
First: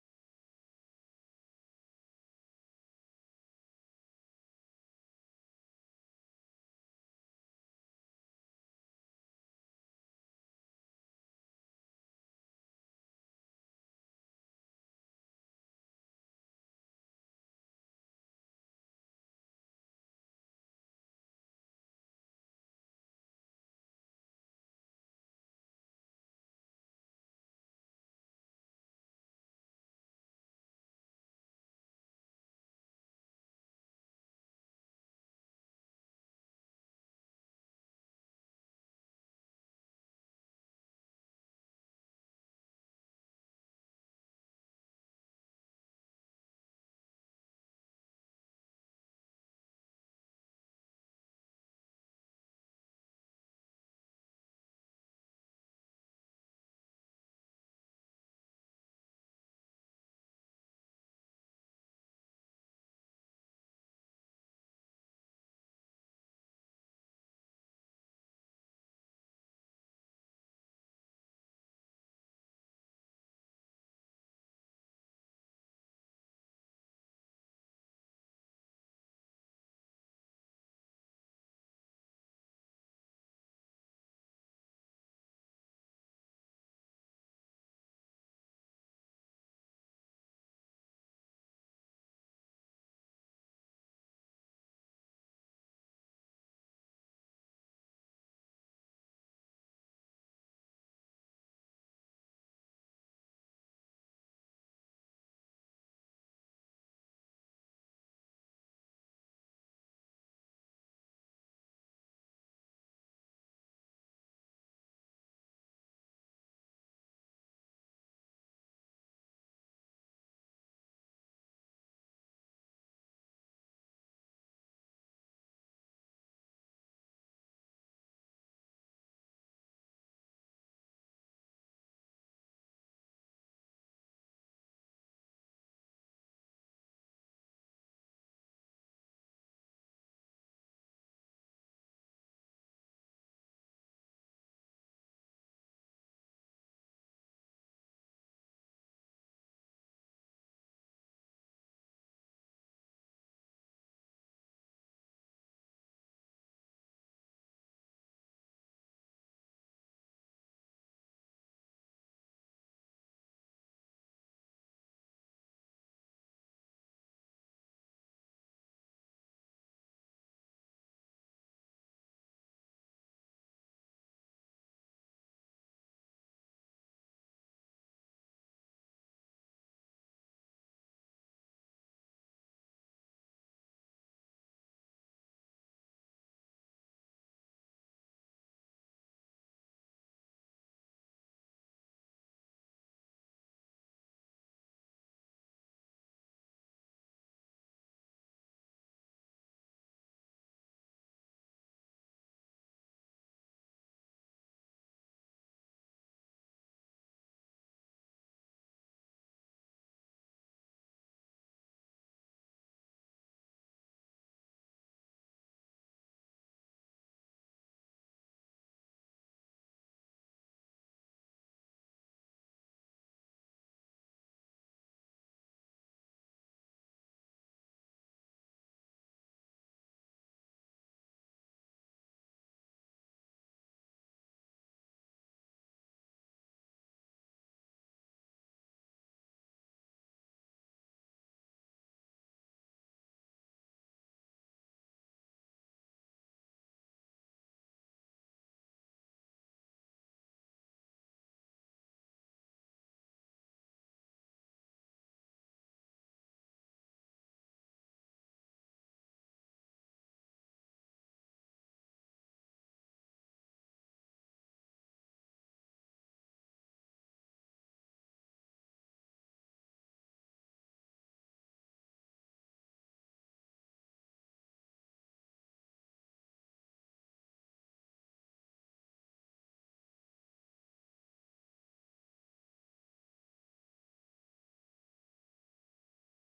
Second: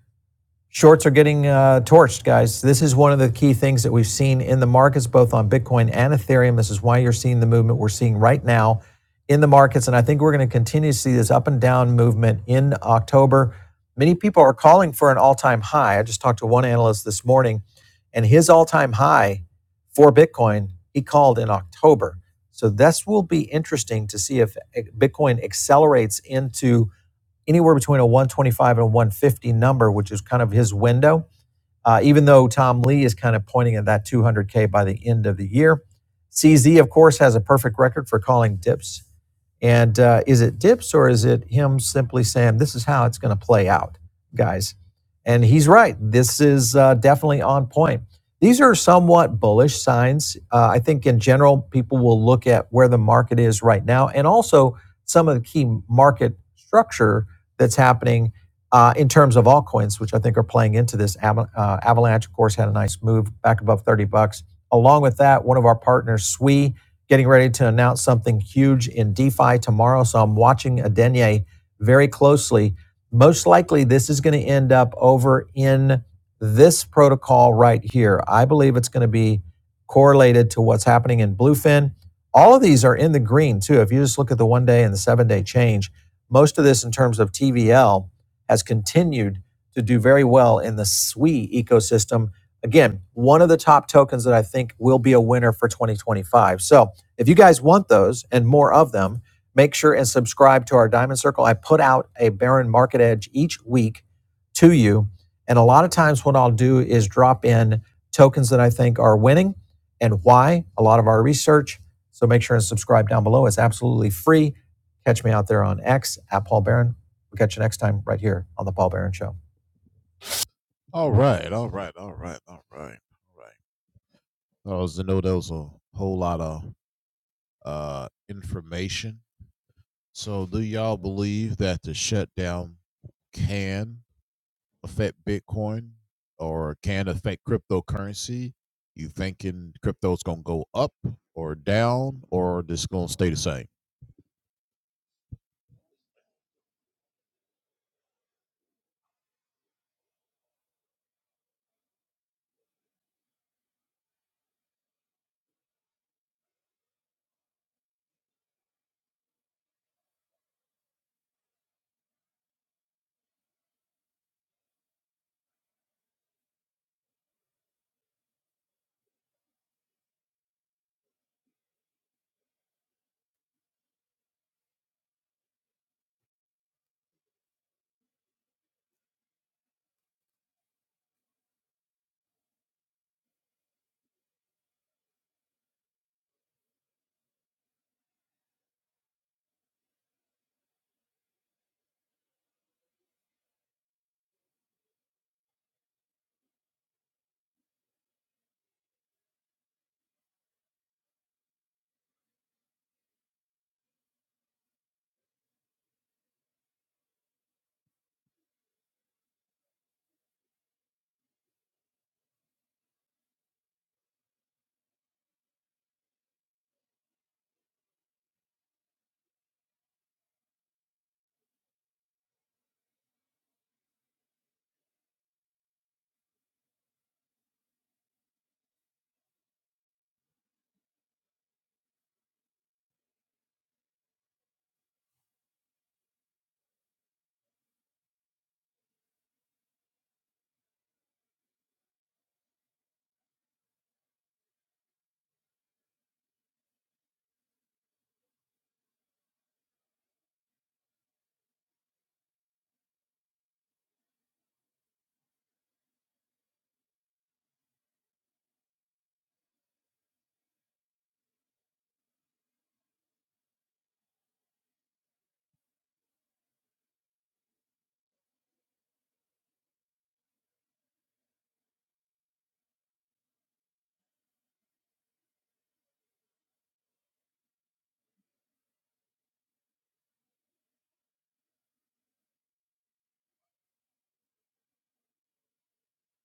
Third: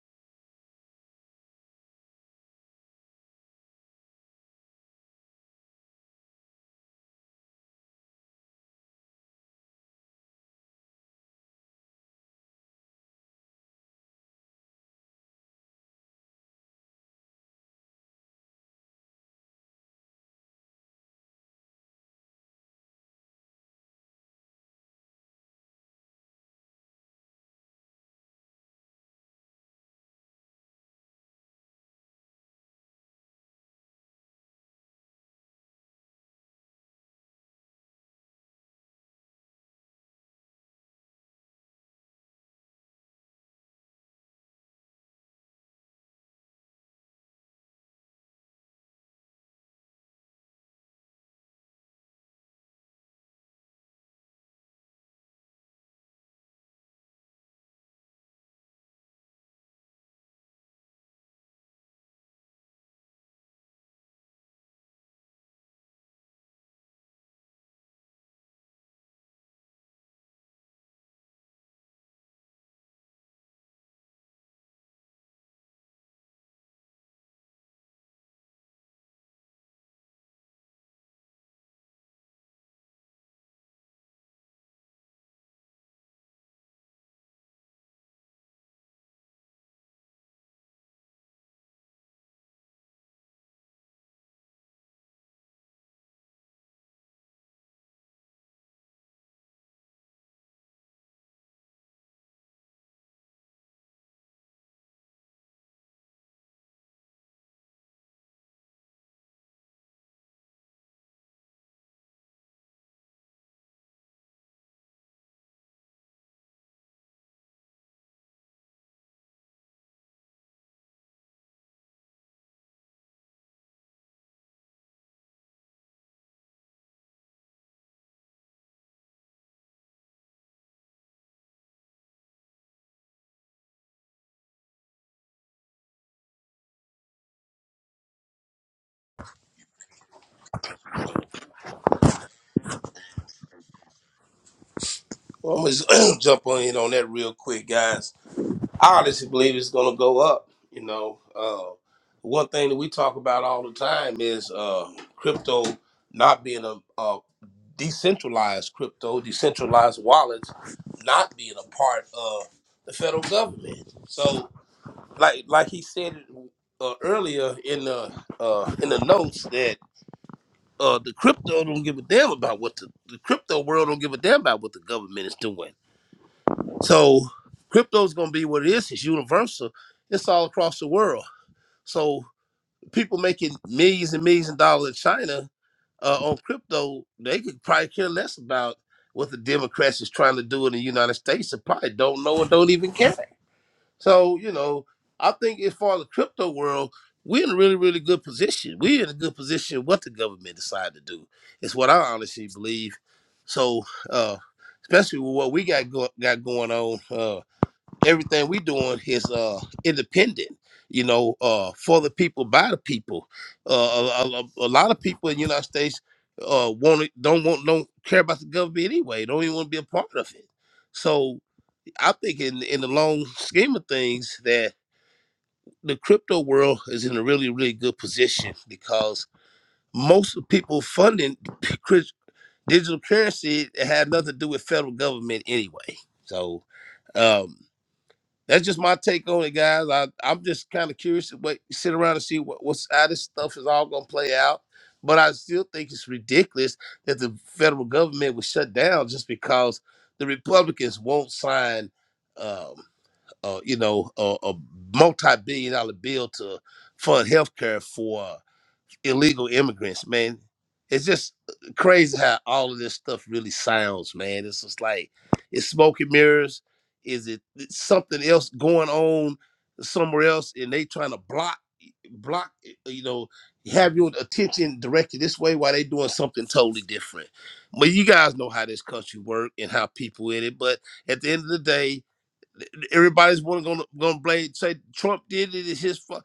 Speaker 3: shorts are getting uh, torched, guys. This is one of the key things that we've seen in the markets, both on Bitcoin and Ethereum. This is why you're seeing the movement we're seeing right now in the markets. And I think we're going to continue to see this up and down movement in October. Many people are calling for an all time high. I just talked to one analyst this morning, and his all time high for Bitcoin, he called in October. So this will be interesting to see if eh, Bitcoin accelerates into anywhere between a 125 and a 150 number, which is kind of his window uh, even though Tom Lee is kind of pointing at that 200K by the end of the year. CZ, of course, has a perfect record for calling dips. And uh, is it dips or is it him simply saying, this is how it's going to play out, guys? And he's right. This is uh, definitely on point. These are somewhat bullish signs. Uh, I think in general, people will look at where the market is right now and also some of the key market structure that's happening uh, in terms of altcoins, which I think are playing into this. Ava- uh, Avalanche, of course, had a nice move back above 30 bucks. Along with that, one of our partners, SWE, getting ready to announce something huge in DeFi tomorrow. So I'm watching Adenye very closely. Most likely, this is going to end up over in this protocol right here. I believe it's going to be correlated to what's happening in Bluefin. All of these are in the green, too. If you just look at the one day and the seven day change, most of this in terms of TVL has continued to do very well in the SWE ecosystem. Again, one of the top tokens that I think will be a winner for 2025. So if you guys want those and more of them, make sure and subscribe to our Diamond Circle. I put out a Baron Market Edge each week to you. And a lot of times, what I'll do is drop in tokens that I think are winning and why, a lot of our research. So make sure and subscribe down below. It's absolutely free. Catch me out there on X at Paul Barron We'll catch you next time right here on The Paul Barron Show.
Speaker 2: Well, I'm just jump on in on that real quick, guys. I honestly believe it's going to go up. You know, uh, one thing that we talk about all the time is uh, crypto not being a, a decentralized crypto, decentralized wallets not being a part of the federal government. So, like like he said uh, earlier in the uh, in the notes that. uh, the crypto don't give a damn about what the, the crypto world don't give a damn about what the government is doing. So crypto's gonna be what it is. It's universal. It's all across the world. So people making millions and millions of dollars in China uh, on crypto, they could probably care less about what the Democrats is trying to do in the United States. They probably don't know and don't even care. So, you know, I think as far as the crypto world, we're in a really, really good position. We're in a good position what the government decide to do. It's what I honestly believe. So, uh, especially with what we got go- got going on, uh, everything we doing is uh, independent. You know, uh, for the people, by the people. Uh, a, a, a lot of people in the United States uh, want don't want don't care about the government anyway. Don't even want to be a part of it. So I think in in the long scheme of things that the crypto world is in a really really good position because most of the people funding crypt- digital currency had nothing to do with federal government anyway. So um, that's just my take on it, guys. I I'm just kind of curious to wait, sit around and see what what's how this stuff is all gonna play out. But I still think it's ridiculous that the federal government was shut down just because the Republicans won't sign. Um, uh, you know, a, a multi-billion dollar bill to fund healthcare for illegal immigrants, man. It's just uh, crazy how all of this stuff really sounds, man. It's just like it's smoke and mirrors. Is it it's something else going on somewhere else, and they trying to block, block, uh, you know, have your attention directed this way while they doing something totally different. But you guys know how this country work and how people in it. But at the end of the day, Everybody's wanna gonna gonna blame say Trump did it. It's his fault.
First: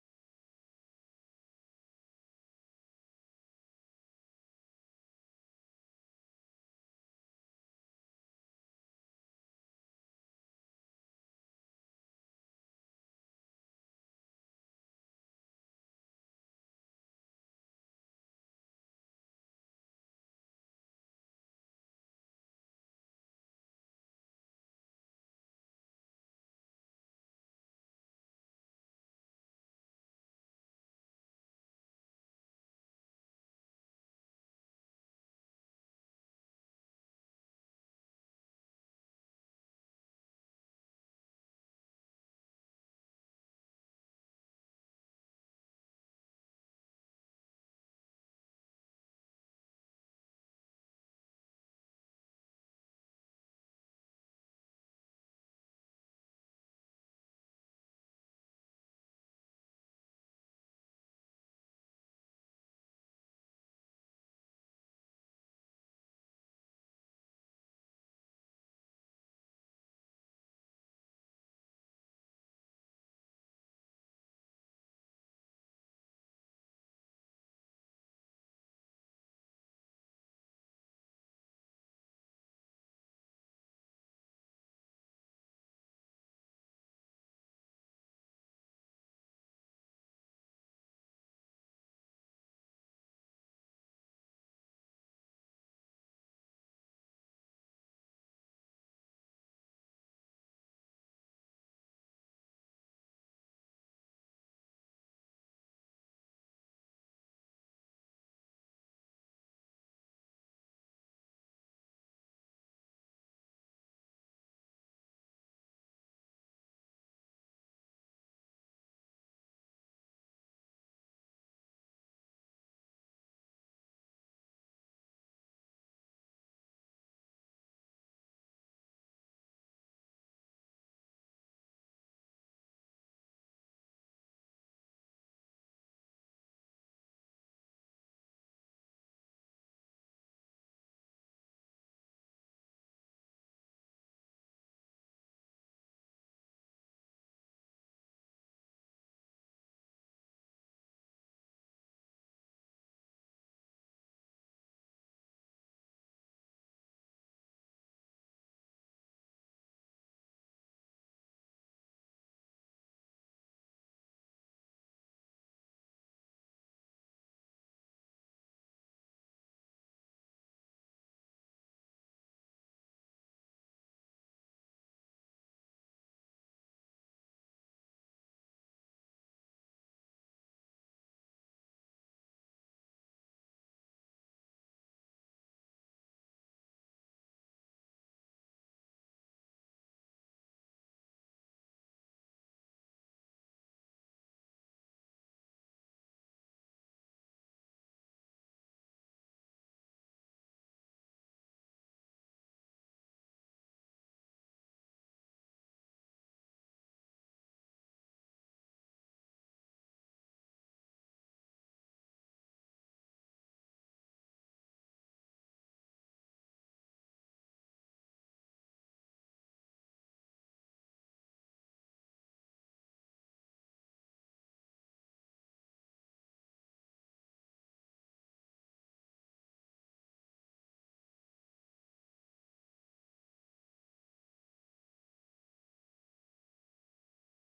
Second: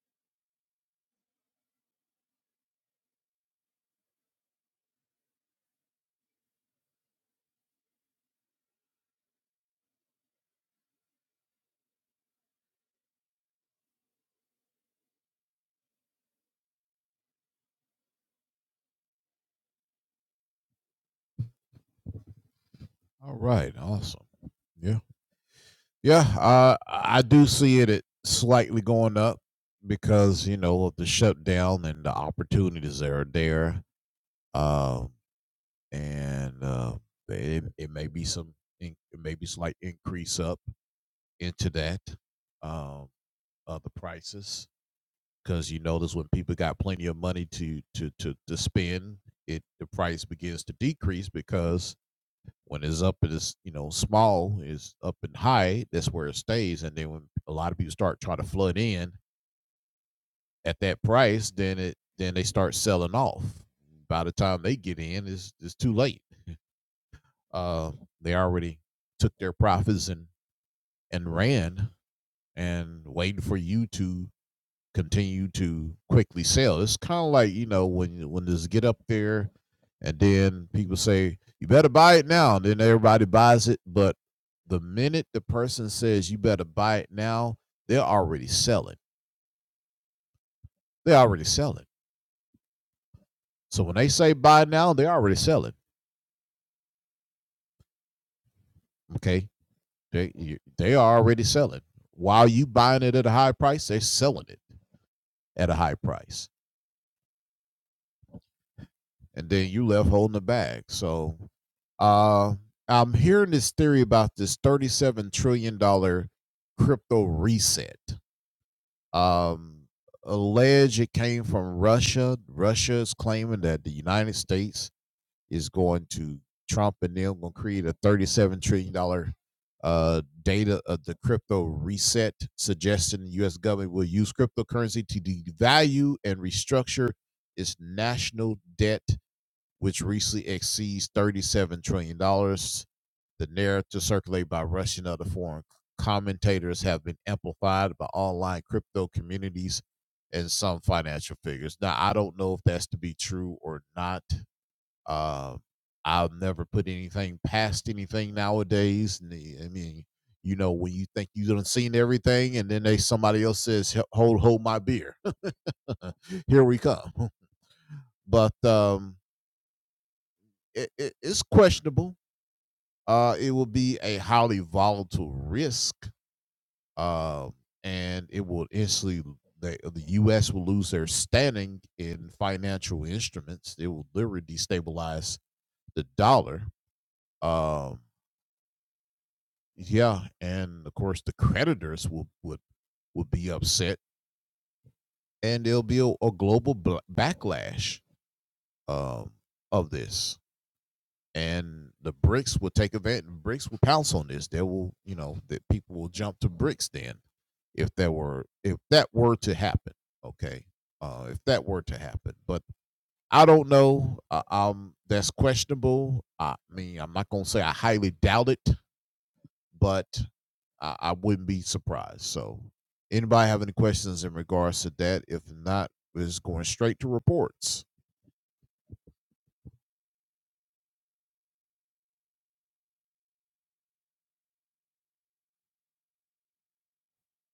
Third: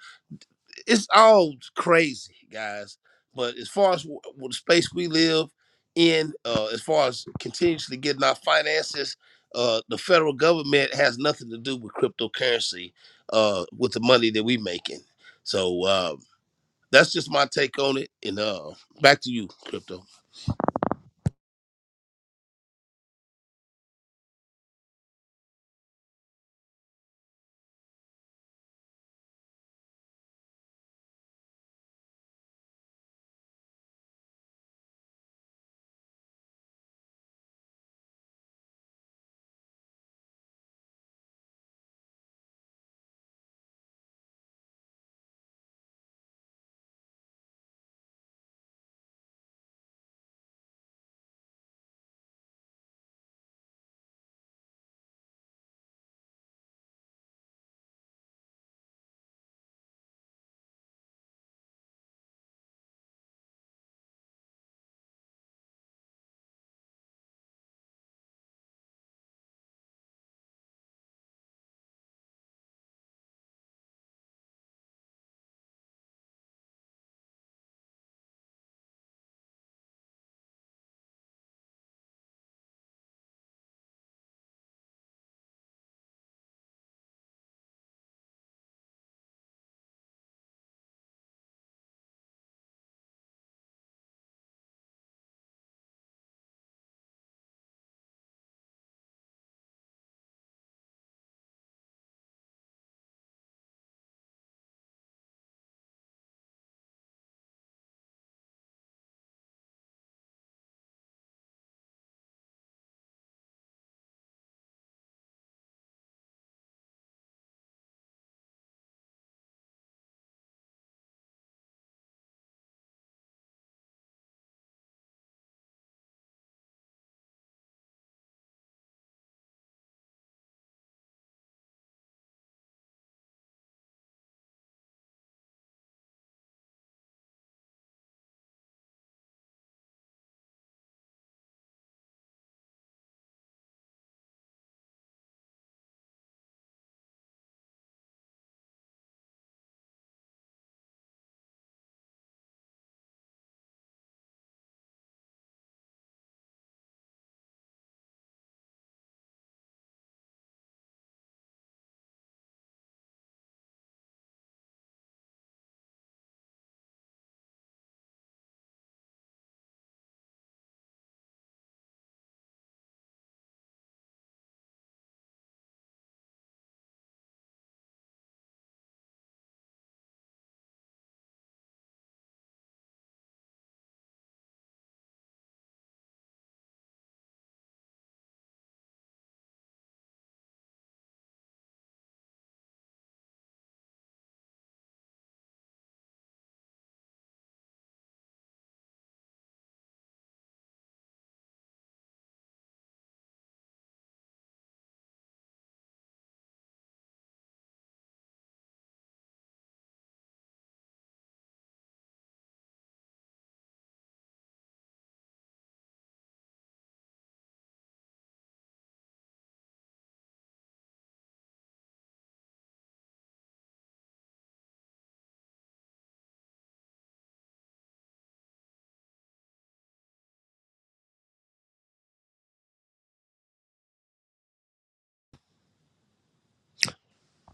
Speaker 2: It's all crazy, guys. But as far as w- w- the space we live in, uh, as far as continuously getting our finances, uh, the federal government has nothing to do with cryptocurrency, uh, with the money that we making. So uh, that's just my take on it. And uh, back to you, crypto.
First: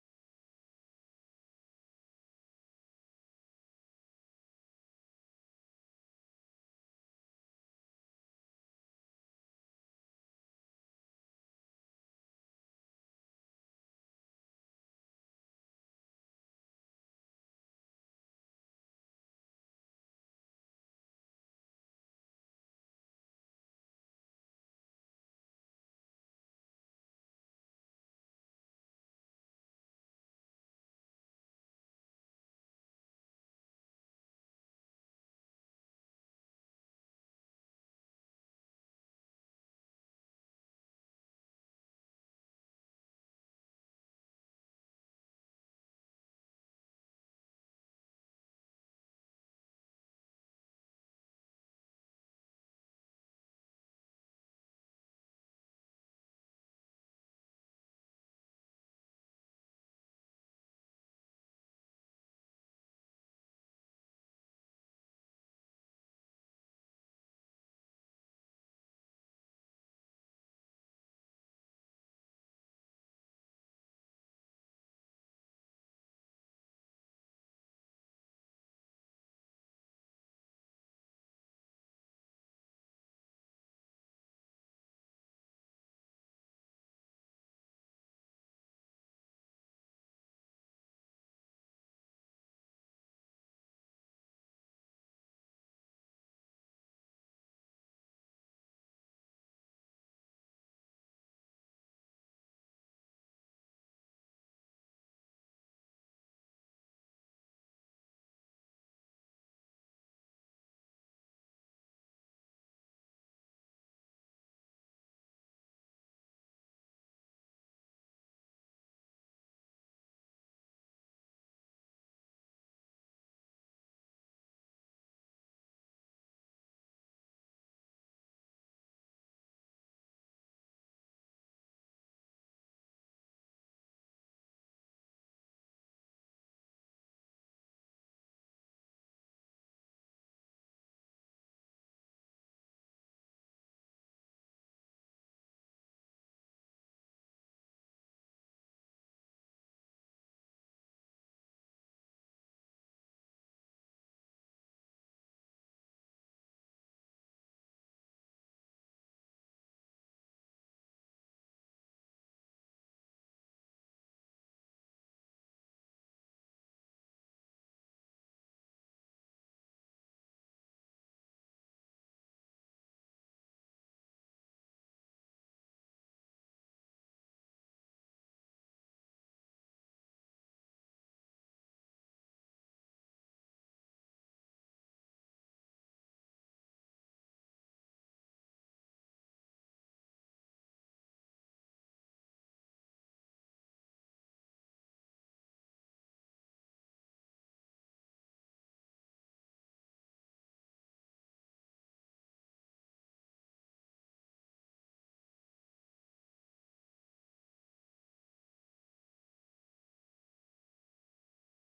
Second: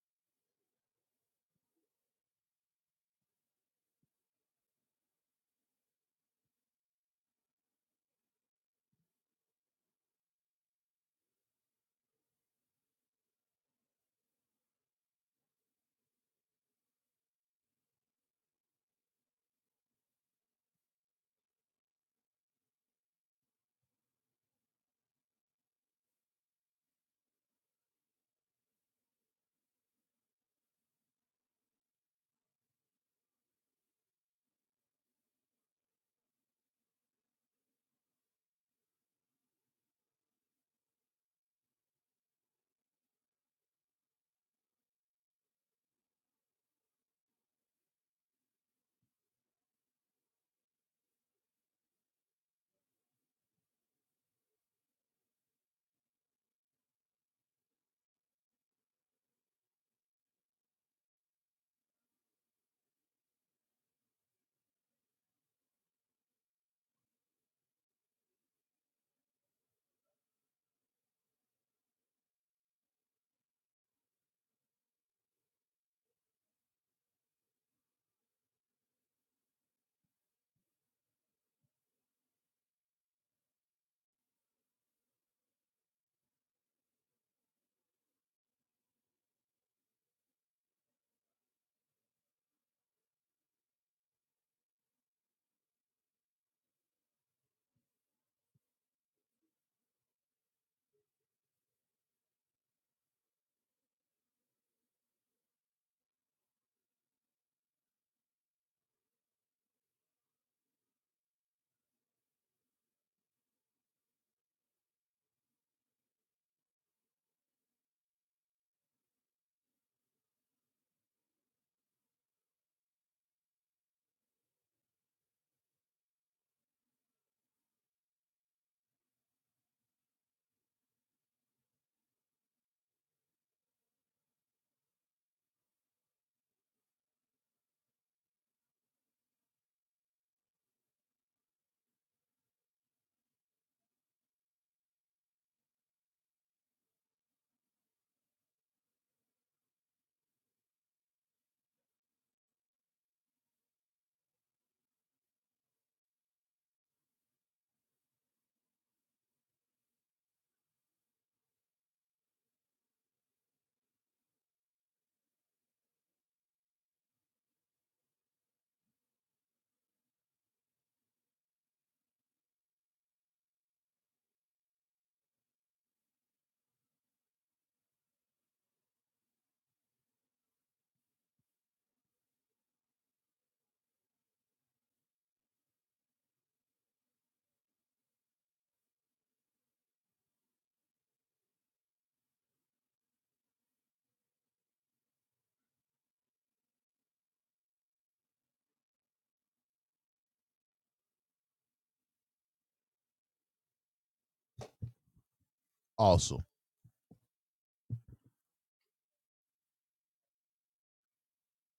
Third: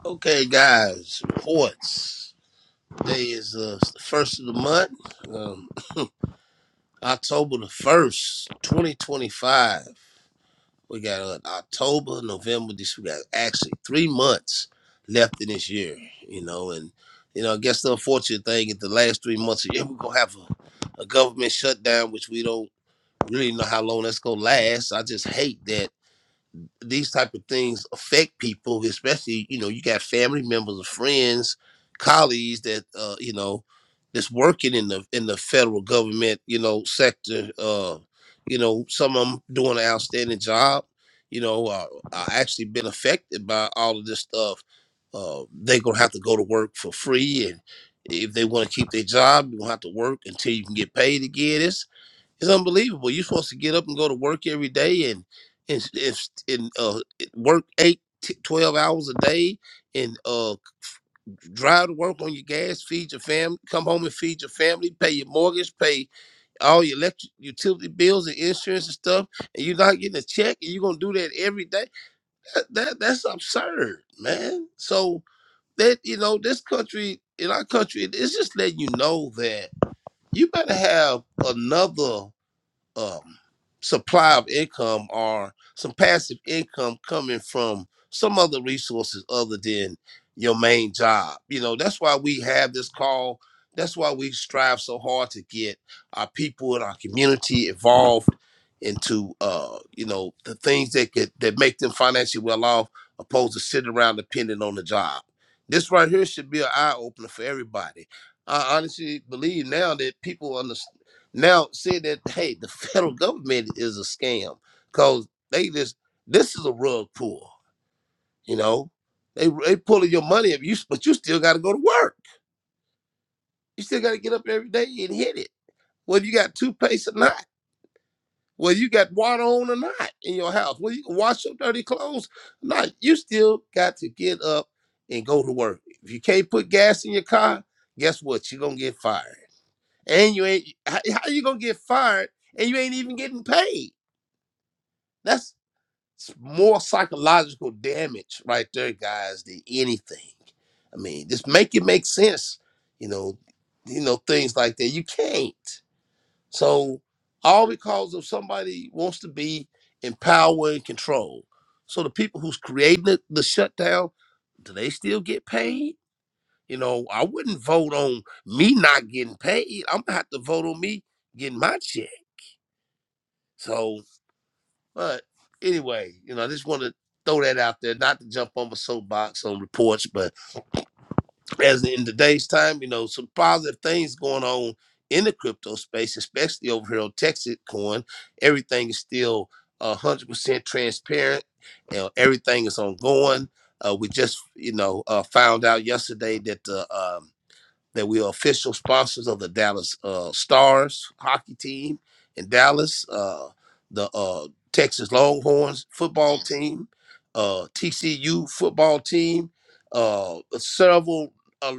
Speaker 2: Okay, guys, reports. Today is uh, the first of the month. Um, October the first, twenty twenty five. We got uh, October, November. This we got actually three months left in this year. You know, and you know, I guess the unfortunate thing is the last three months of the year we're gonna have a, a government shutdown, which we don't really know how long that's gonna last. I just hate that these type of things affect people, especially you know you got family members, or friends, colleagues that uh, you know that's working in the in the federal government you know sector. Uh, you know some of them doing an outstanding job. You know, uh, are actually been affected by all of this stuff. Uh, they gonna have to go to work for free, and if they want to keep their job, you gonna have to work until you can get paid again. It's unbelievable. You're supposed to get up and go to work every day and and, and, and uh, work eight, t- 12 hours a day and uh, drive to work on your gas, feed your family, come home and feed your family, pay your mortgage, pay all your electric utility bills and insurance and stuff. And you're not getting a check and you're going to do that every day. That, that That's absurd, man. So that, you know, this country, in our country, it's just letting you know that you better have another um, supply of income or some passive income coming from some other resources other than your main job. You know, that's why we have this call. That's why we strive so hard to get our people in our community involved into uh, you know, the things that could that make them financially well off opposed to sitting around depending on the job. This right here should be an eye opener for everybody. I honestly believe now that people understand now say that hey, the federal government is a scam because they just this is a rug pull. You know, they they pulling your money if you, but you still got to go to work. You still got to get up every day and hit it. Whether you got toothpaste or not, whether you got water on or not in your house, whether you can wash your dirty clothes or not, you still got to get up and go to work. If you can't put gas in your car, guess what? You're gonna get fired. And you ain't how, how you gonna get fired and you ain't even getting paid. It's more psychological damage right there, guys, than anything. I mean, just make it make sense, you know, you know, things like that. You can't. So all because of somebody wants to be in power and control. So the people who's creating the, the shutdown, do they still get paid? You know, I wouldn't vote on me not getting paid. I'm gonna have to vote on me getting my check. So. But anyway, you know, I just want to throw that out there, not to jump on my soapbox on reports, but as in today's time, you know, some positive things going on in the crypto space, especially over here on Texas Coin. Everything is still a 100% transparent. You know, everything is ongoing. Uh, we just, you know, uh, found out yesterday that the um, that we are official sponsors of the Dallas uh, Stars hockey team in Dallas, uh, the uh, Texas Longhorns football team, uh, TCU football team, uh, several uh,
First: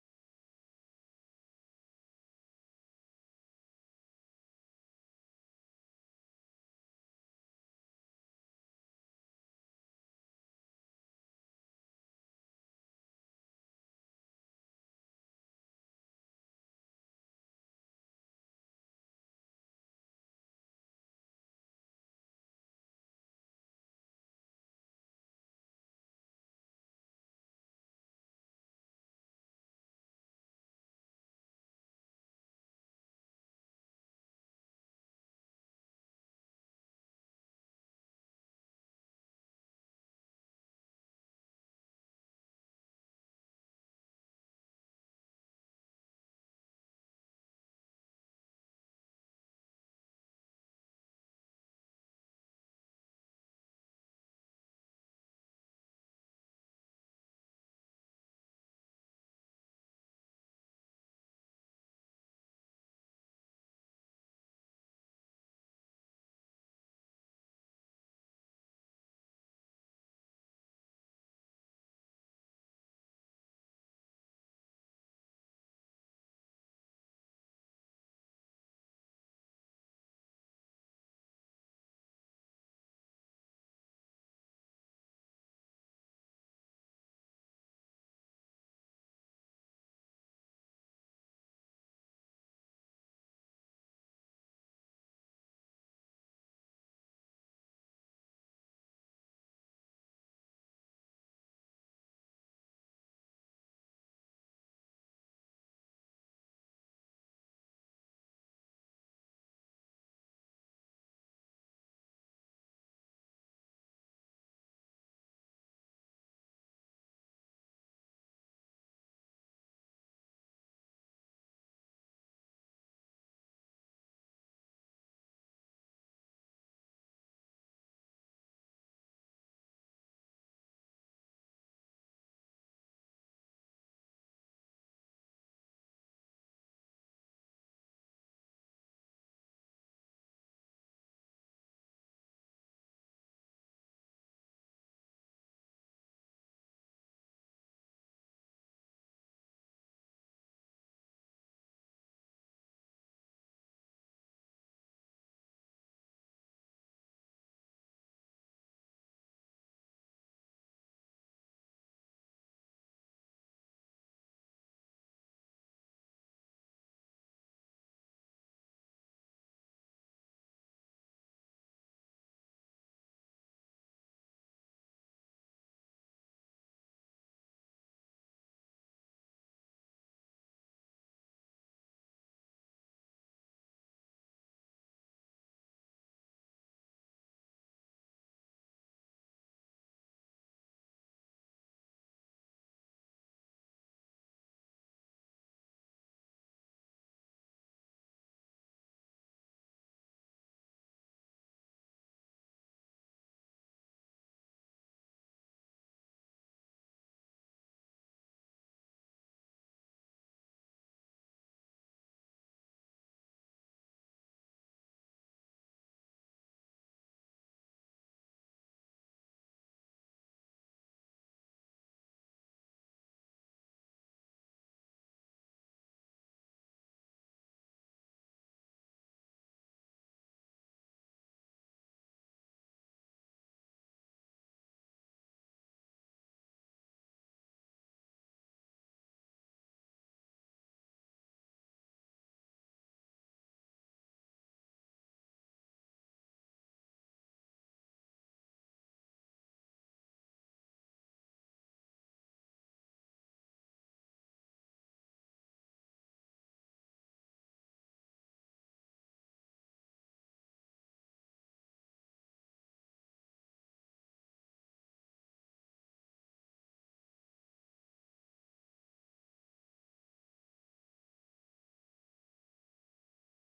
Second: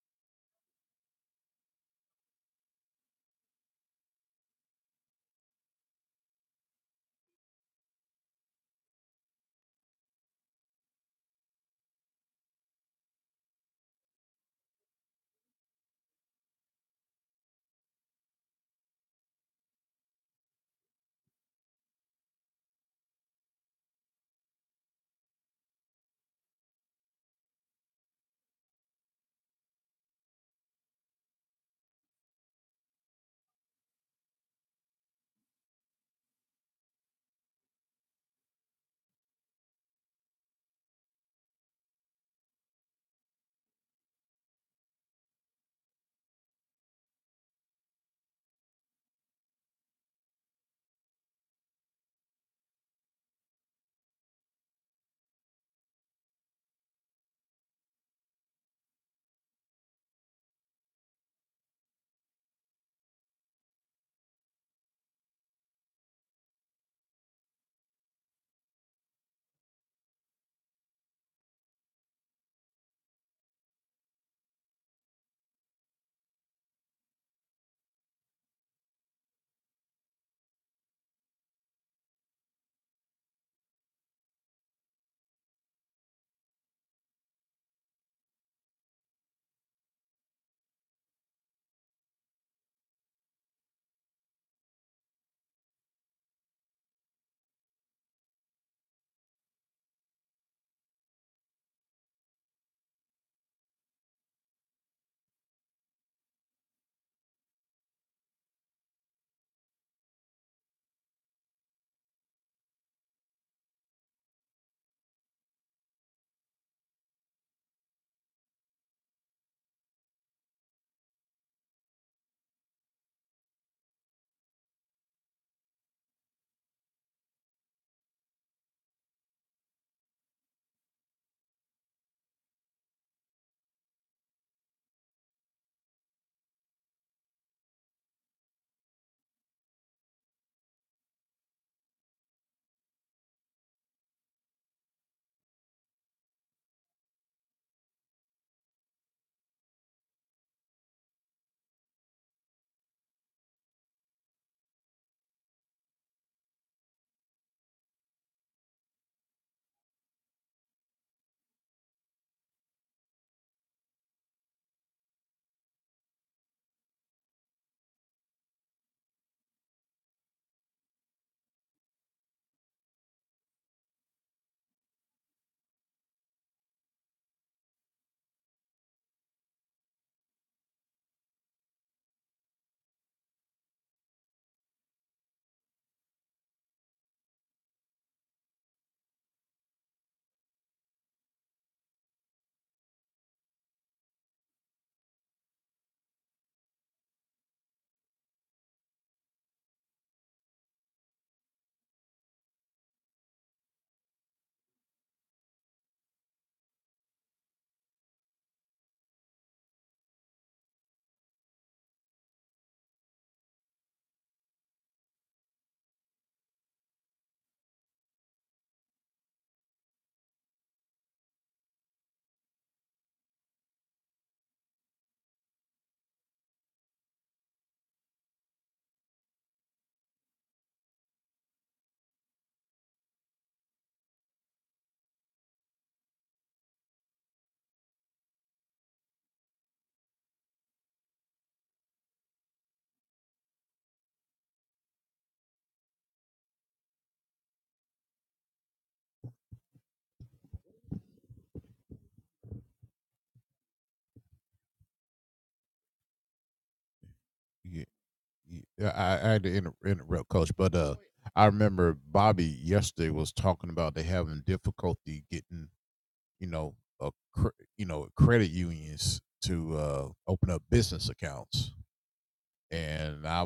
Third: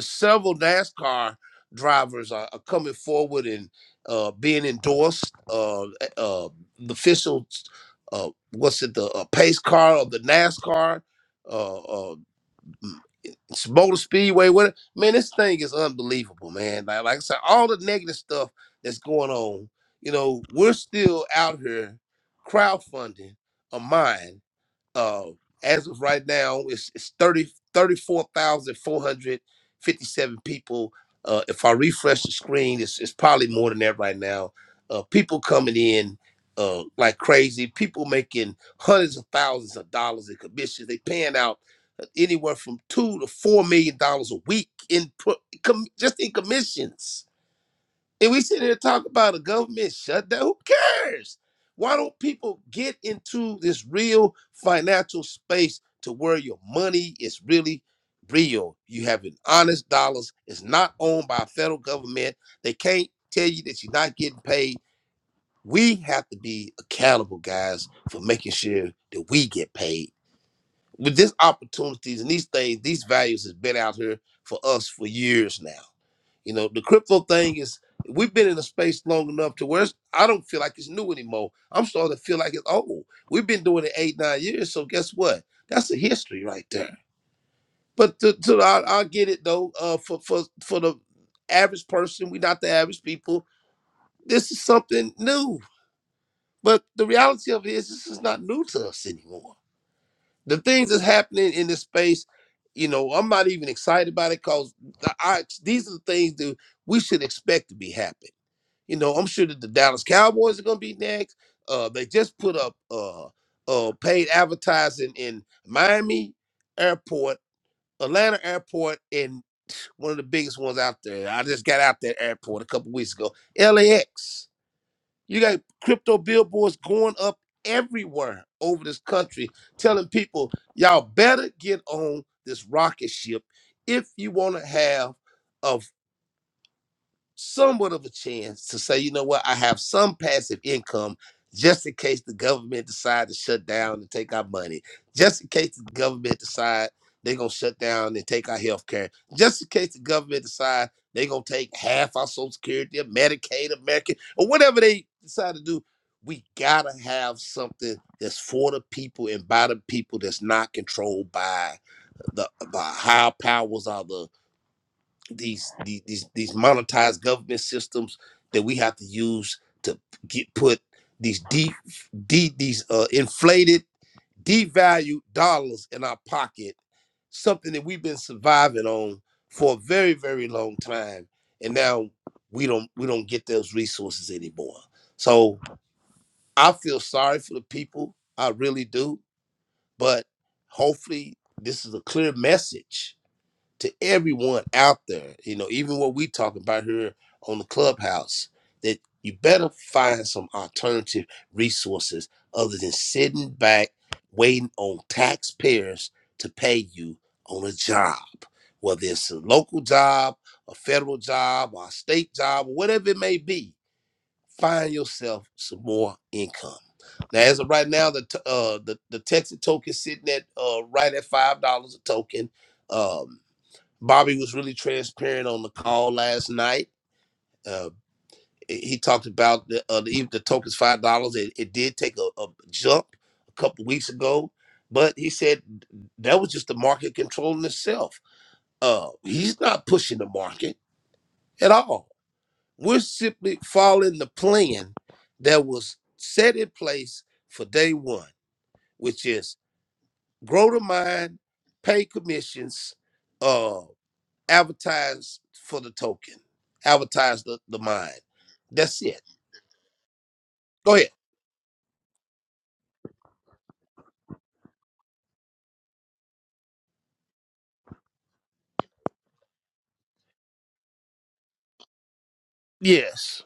Speaker 2: several NASCAR drivers are, are coming forward and uh, being endorsed. Uh, uh, the official, uh, what's it, the uh, pace car of the NASCAR. Uh, uh, it's Motor Speedway, what man, this thing is unbelievable, man. Like, like I said, all the negative stuff that's going on, you know, we're still out here crowdfunding a mine uh, as of right now, it's, it's 30, thirty-four thousand four hundred fifty-seven people. Uh, if I refresh the screen, it's, it's probably more than that right now. Uh, people coming in uh, like crazy. People making hundreds of thousands of dollars in commissions. They paying out uh, anywhere from two to four million dollars a week in pro- com- just in commissions and we sit here and talk about a government shutdown. Who cares? Why don't people get into this real financial space to where your money is really real? You have an honest dollars. It's not owned by a federal government. They can't tell you that you're not getting paid. We have to be accountable, guys, for making sure that we get paid. With these opportunities and these things, these values has been out here for us for years now. You know, the crypto thing is we've been in a space long enough to where it's, I don't feel like it's new anymore. I'm starting to feel like it's old. We've been doing it eight, nine years. So guess what? That's a history right there. But to, to I, I get it though. Uh, for for for the average person, we're not the average people. This is something new. But the reality of it is, this is not new to us anymore. The things that's happening in this space, you know, I'm not even excited about it because I, these are the things that we should expect to be happening You know, I'm sure that the Dallas Cowboys are going to be next. Uh, they just put up uh, uh, paid advertising in Miami Airport, Atlanta Airport, and one of the biggest ones out there. I just got out that airport a couple weeks ago. LAX. You got crypto billboards going up everywhere over this country, telling people y'all better get on this rocket ship if you want to have. a somewhat of a chance to say, you know what, I have some passive income just in case the government decide to shut down and take our money, just in case the government decide they're gonna shut down and take our health care, just in case the government decide they're gonna take half our social security or Medicaid, American, or whatever they decide to do. We gotta have something that's for the people and by the people that's not controlled by the by high powers or the these the- these these monetized government systems that we have to use to get put these deep de- these uh, inflated devalued dollars in our pocket something that we've been surviving on for a very very long time and now we don't we don't get those resources anymore so i feel sorry for the people i really do but hopefully this is a clear message to everyone out there, you know, even what we talking about here on the clubhouse, that you better find some alternative resources other than sitting back waiting on taxpayers to pay you on a job, whether it's a local job, a federal job, or a state job, or whatever it may be. Find yourself some more income. Now, as of right now, the t- uh, the the Texas token sitting at uh, right at five dollars a token. Um, Bobby was really transparent on the call last night. Uh, he talked about the uh, the, the token's five dollars. It, it did take a, a jump a couple weeks ago, but he said that was just the market controlling itself. Uh, he's not pushing the market at all. We're simply following the plan that was set in place for day one, which is grow the mine, pay commissions. uh, advertise for the token, advertise the, the mind. That's it. Go ahead. Yes.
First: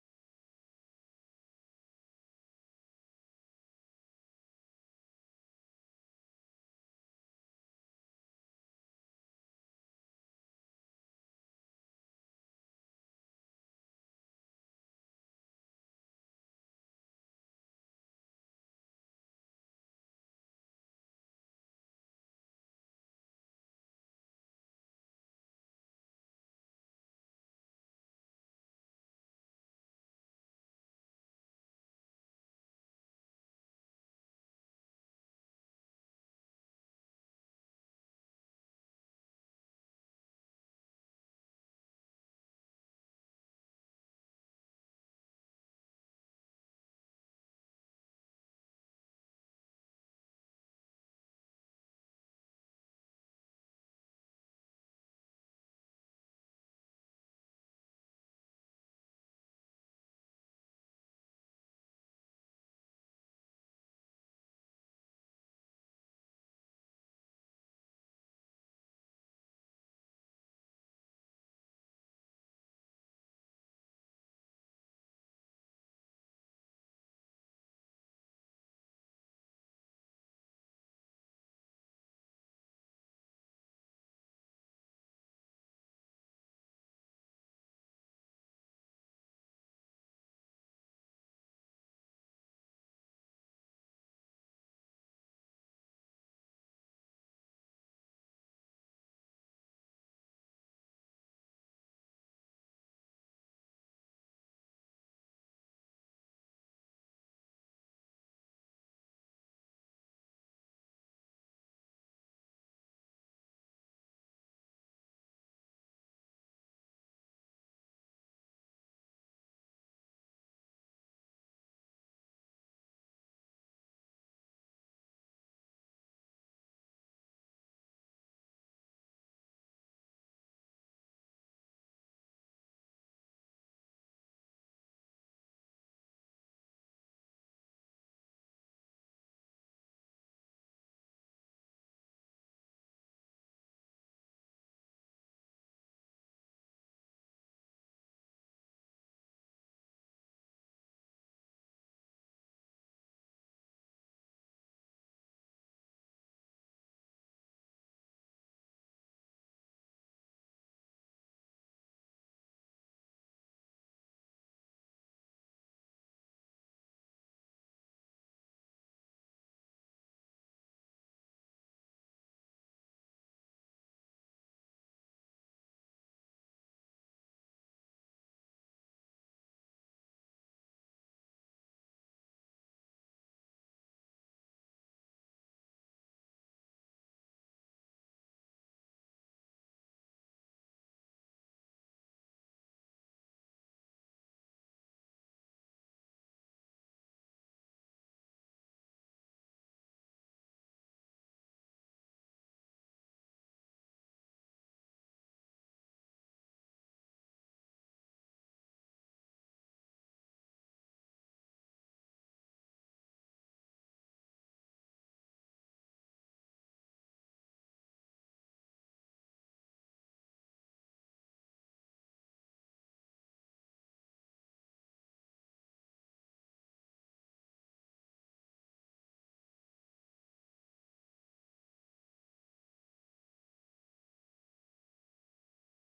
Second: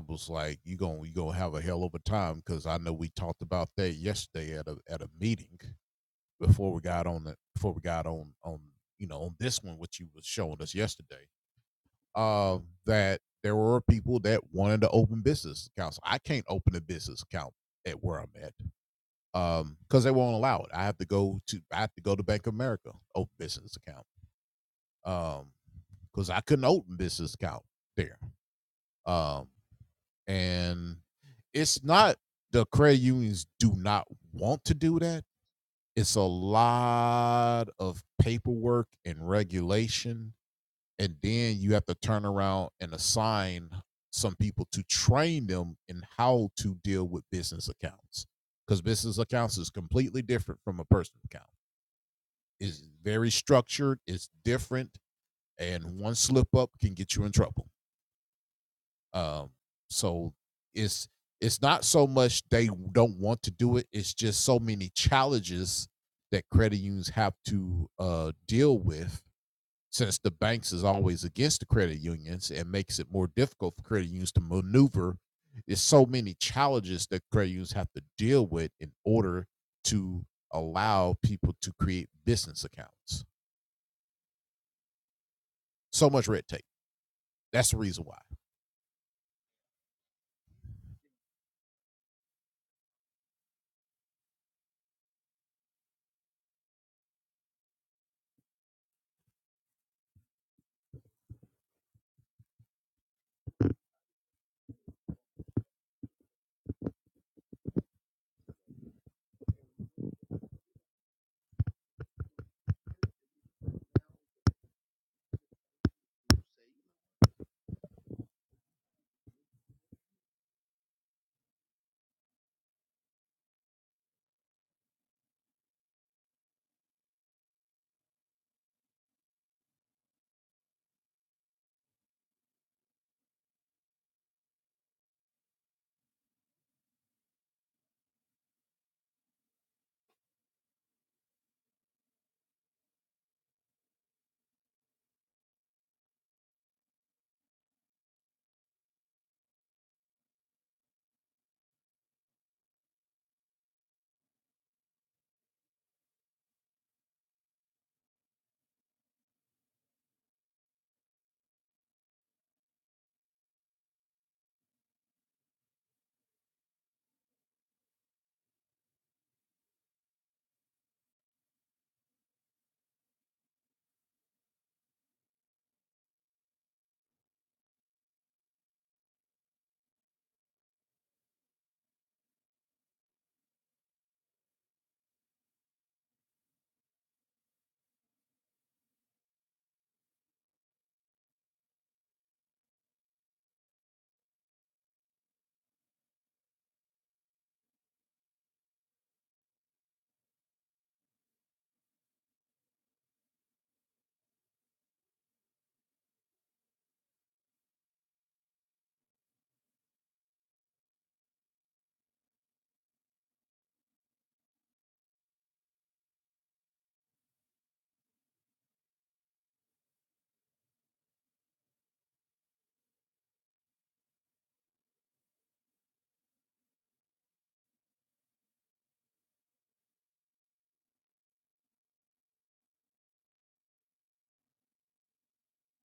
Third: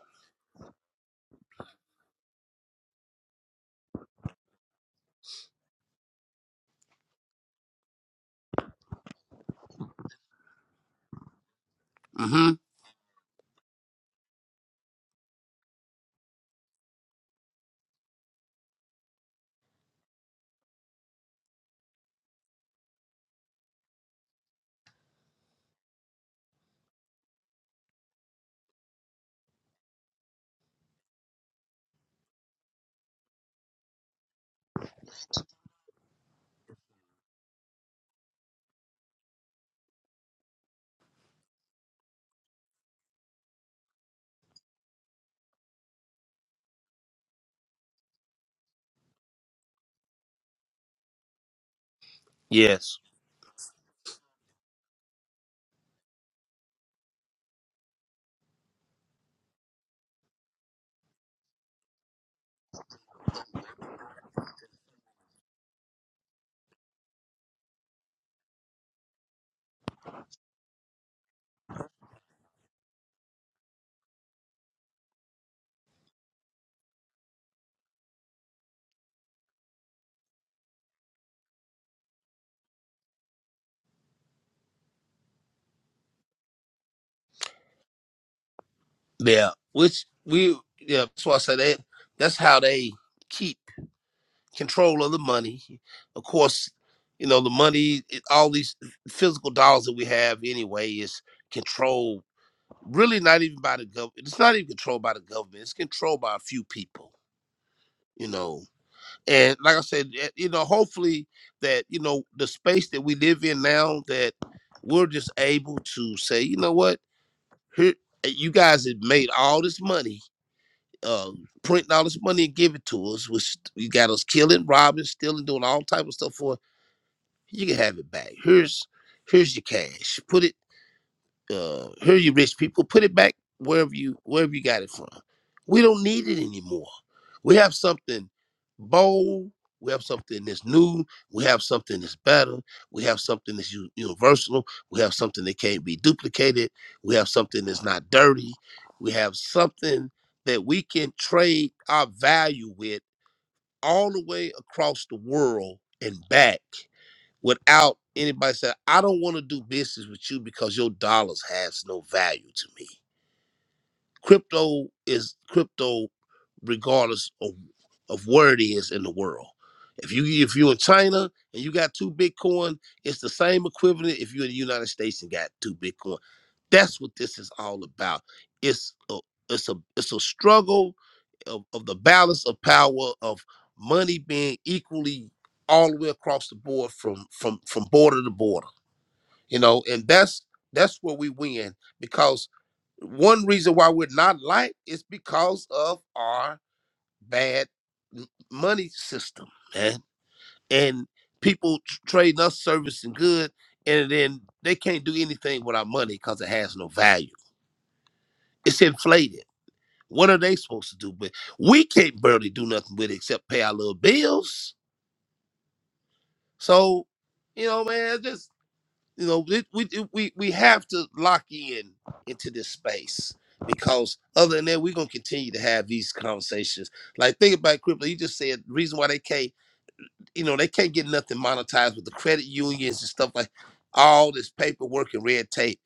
Speaker 2: Mm-hmm. Yes. Yeah. Which we yeah, that's why I say that that's how they keep control of the money. Of course, you know, the money it- all these physical dollars that we have anyway is controlled really not even by the government. It's not even controlled by the government. It's controlled by a few people, you know and like I said, eh, you know, hopefully that you know the space that we live in now that we're just able to say, you know what, here eh, you guys have made all this money, uh, printing all this money and give it to us, which you got us killing, robbing, stealing, doing all type of stuff for. You can have it back. Here's here's your cash. Put it uh here you rich people put it back wherever you wherever you got it from we don't need it anymore we have something bold we have something that's new we have something that's better we have something that's u- universal we have something that can't be duplicated we have something that's not dirty we have something that we can trade our value with all the way across the world and back without anybody saying, I don't want to do business with you because your dollars has no value to me. Crypto is crypto regardless of, of where it is in the world. If you if you're in China and you got two Bitcoin, it's the same equivalent if you're in the United States and got two Bitcoin. That's what this is all about. It's a it's a it's a struggle of, of the balance of power of money being equally all the way across the board from from from border to border you know and that's that's where we win because one reason why we're not liked is because of our bad m- money system man and people tr- trading us service and good and then they can't do anything with our money because it has no value it's inflated what are they supposed to do but we can't barely do nothing with it except pay our little bills so you know man just. you know it, we it- we we have to lock in into this space because other than that we're gonna continue to have these conversations like think about crypto you just said reason why they can't you know, they can't get nothing monetized with the credit unions and stuff like all this paperwork and red tape.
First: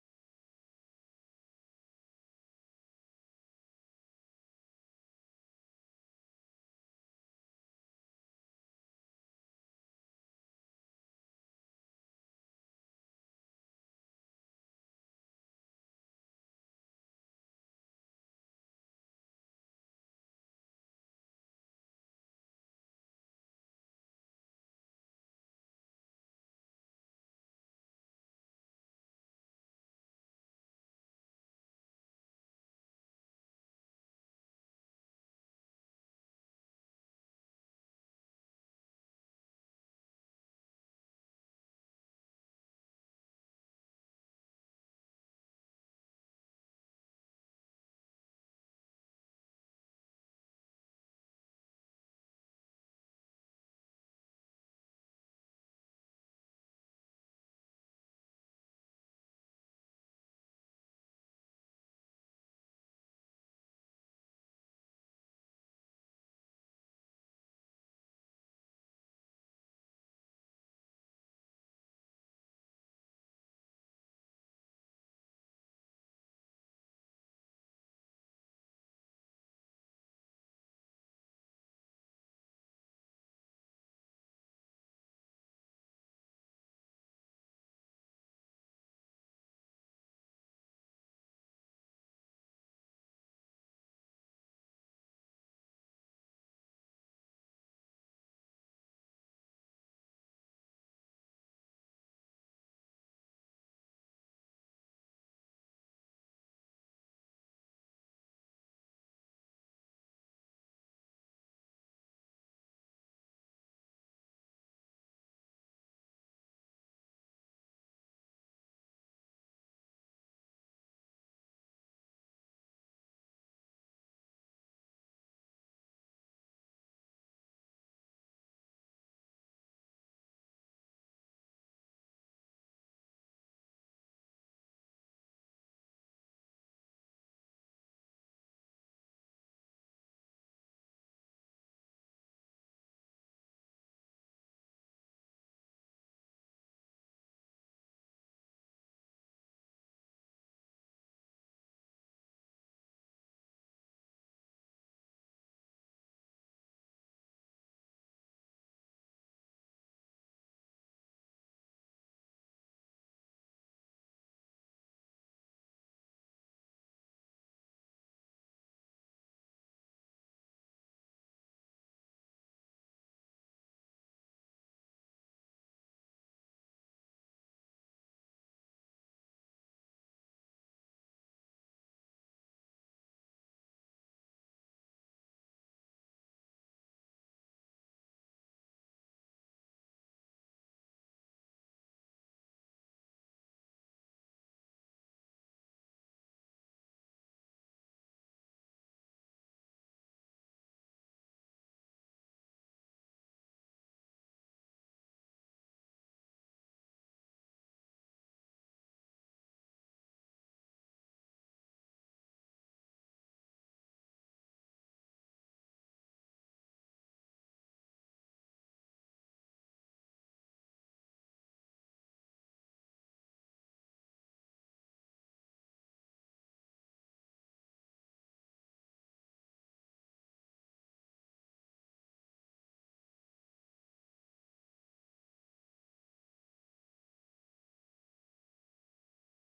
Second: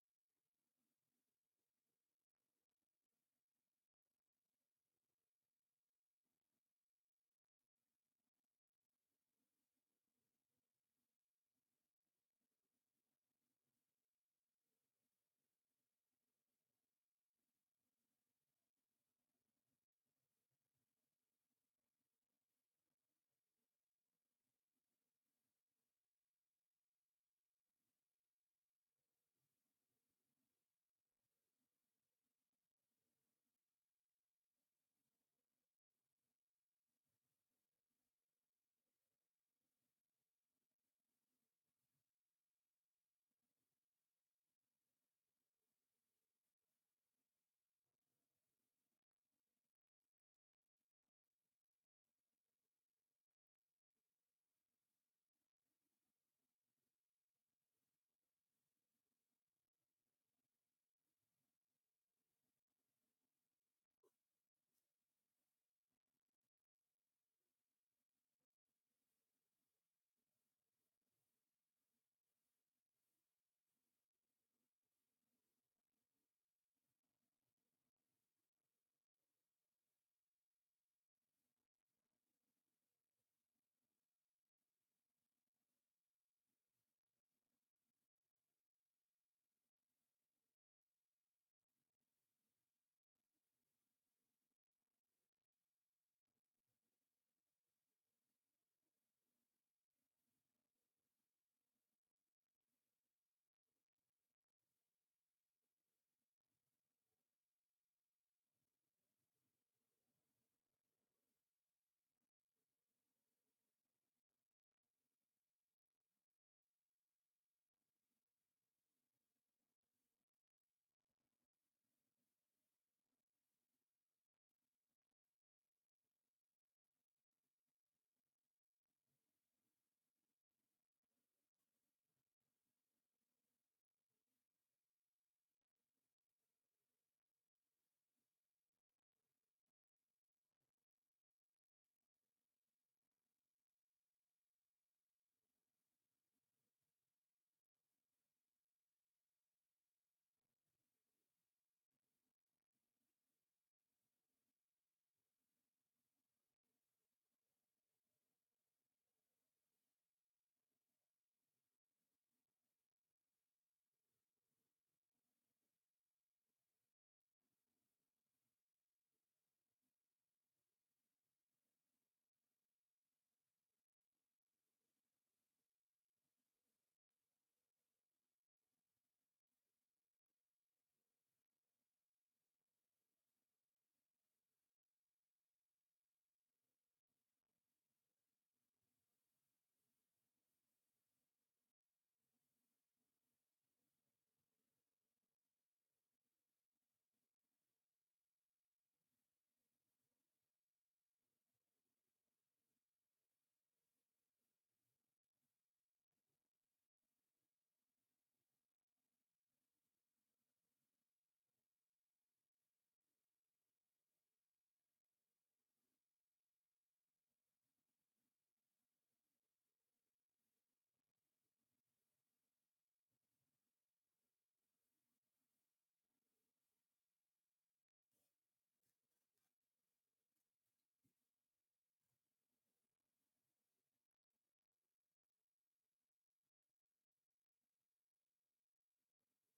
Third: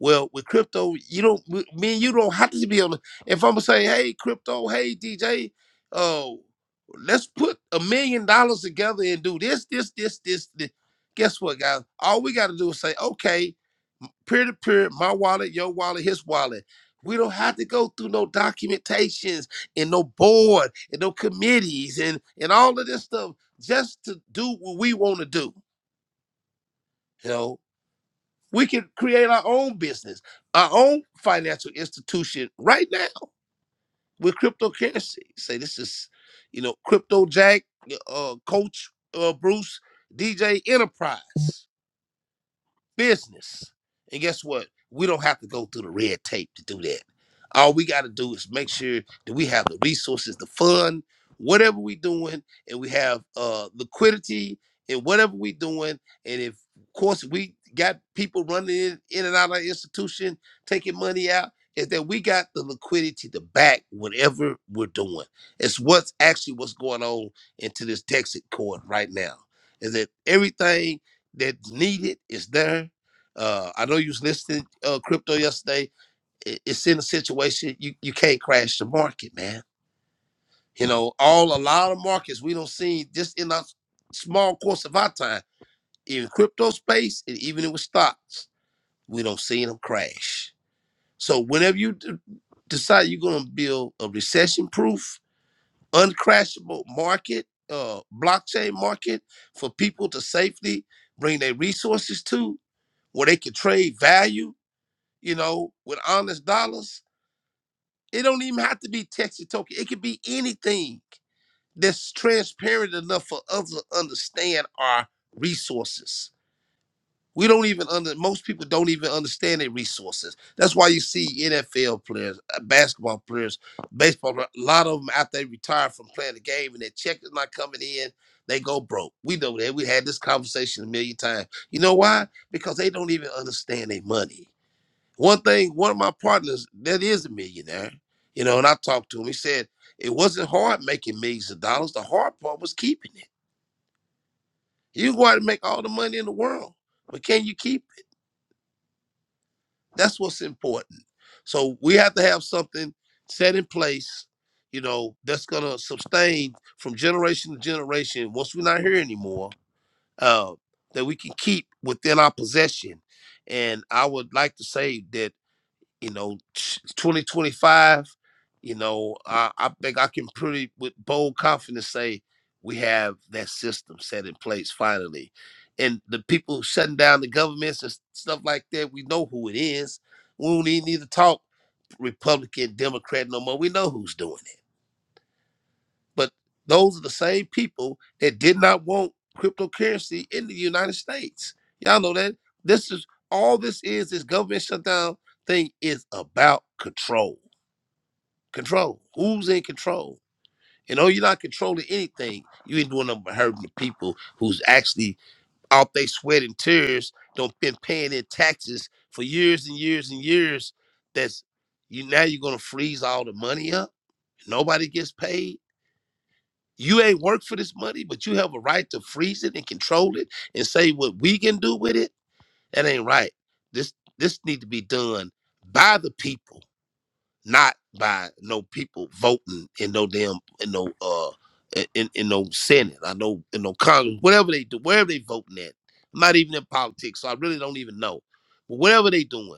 Speaker 2: Well, with crypto, you don't, w- me and you don't have to be on. the- If I'm gonna say, hey, crypto, hey, DJ, oh, let's put a million dollars together and do this, this, this, this, this. Guess what, guys? All we got to do is say, okay, peer to peer, my wallet, your wallet, his wallet. We don't have to go through no documentations and no board and no committees and and all of this stuff just to do what we want to do. You know, we can create our own business, our own financial institution right now with cryptocurrency. Say this is, you know, Crypto Jack, uh, Coach uh, Bruce, DJ Enterprise. business. And guess what? We don't have to go through the red tape to do that. All we got to do is make sure that we have the resources to fund whatever we're doing, and we have uh, liquidity in whatever we're doing. And if, of course, we got people running in, in and out of our institution, taking money out, is that we got the liquidity to back whatever we're doing. It's what's actually what's going on into this Texas court right now. Is that everything that's needed is there. Uh, I know you was listening uh, crypto yesterday. I- It's in a situation you, you can't crash the market, man. You know, all a lot of markets we don't see just in our small course of our time in crypto space and even with stocks, we don't see them crash. So whenever you d- decide you're going to build a recession-proof uncrashable market, uh, blockchain market for people to safely bring their resources to, where they can trade value, you know, with honest dollars. It don't even have to be Texas token. It could be anything that's transparent enough for others to understand our resources we don't even under most people don't even understand their resources. That's why you see NFL players, uh, basketball players, baseball. player- A lot of them after they retire from playing the game and their check is not coming in, they go broke. We know that. We had this conversation a million times. You know why? Because they don't even understand their money. One thing, one of my partners that is a millionaire, you know, and I talked to him. He said it wasn't hard making millions of dollars. The hard part was keeping it. You go out and make all the money in the world, but can you keep it? That's what's important. So we have to have something set in place, you know, that's gonna sustain from generation to generation. Once we're not here anymore, uh, that we can keep within our possession. And I would like to say that you know, 2025, you know, I, I think I can pretty with bold confidence say we have that system set in place finally. And the people shutting down the governments and stuff like that, we know who it is. We don't even need to talk Republican, Democrat no more. We know who's doing it. But those are the same people that did not want cryptocurrency in the United States. Y'all know that. This is all this is, this government shutdown thing is about control. Control. Who's in control? You know, you're not controlling anything. You ain't doing nothing but hurting the people who's actually out there sweating tears, don't been paying their taxes for years and years and years. That's you now you're gonna freeze all the money up. Nobody gets paid. You ain't worked for this money, but you have a right to freeze it and control it and say what we can do with it. That ain't right. This this need to be done by the people not by no people voting in no damn in no uh in, in no senate i know in no congress whatever they do wherever they voting at i'm not even in politics so i really don't even know but whatever they doing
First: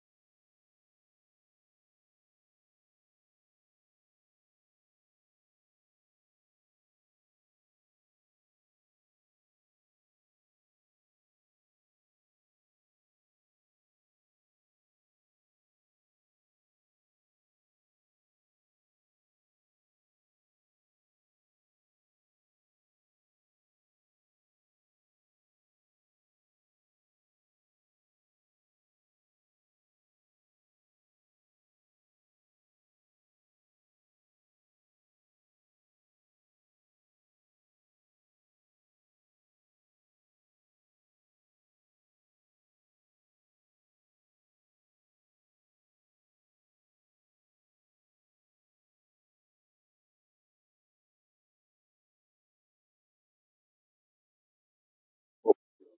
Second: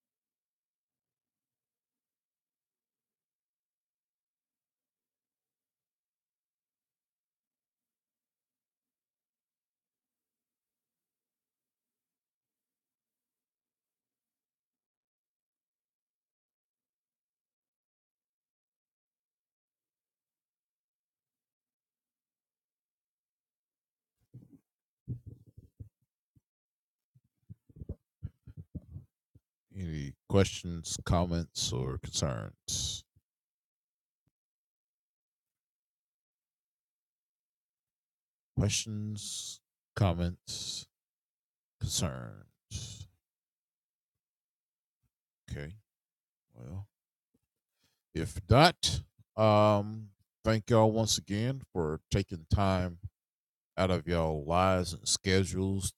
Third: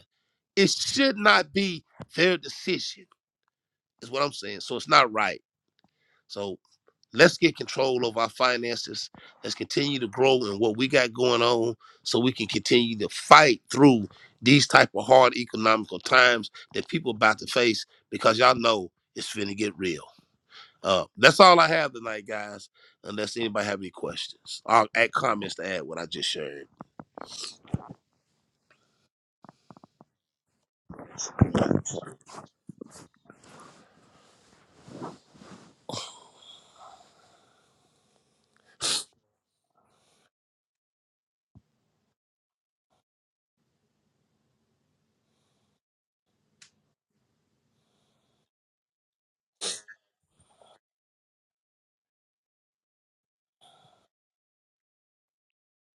Speaker 2: it should not be their decision is what i'm saying so it's not right so Let's get control of our finances. Let's continue to grow in what we got going on so we can continue to fight through these type of hard economical times that people about to face because y'all know it's finna get real. Uh, that's all I have tonight, guys. Unless anybody have any questions or add comments to add what I just shared.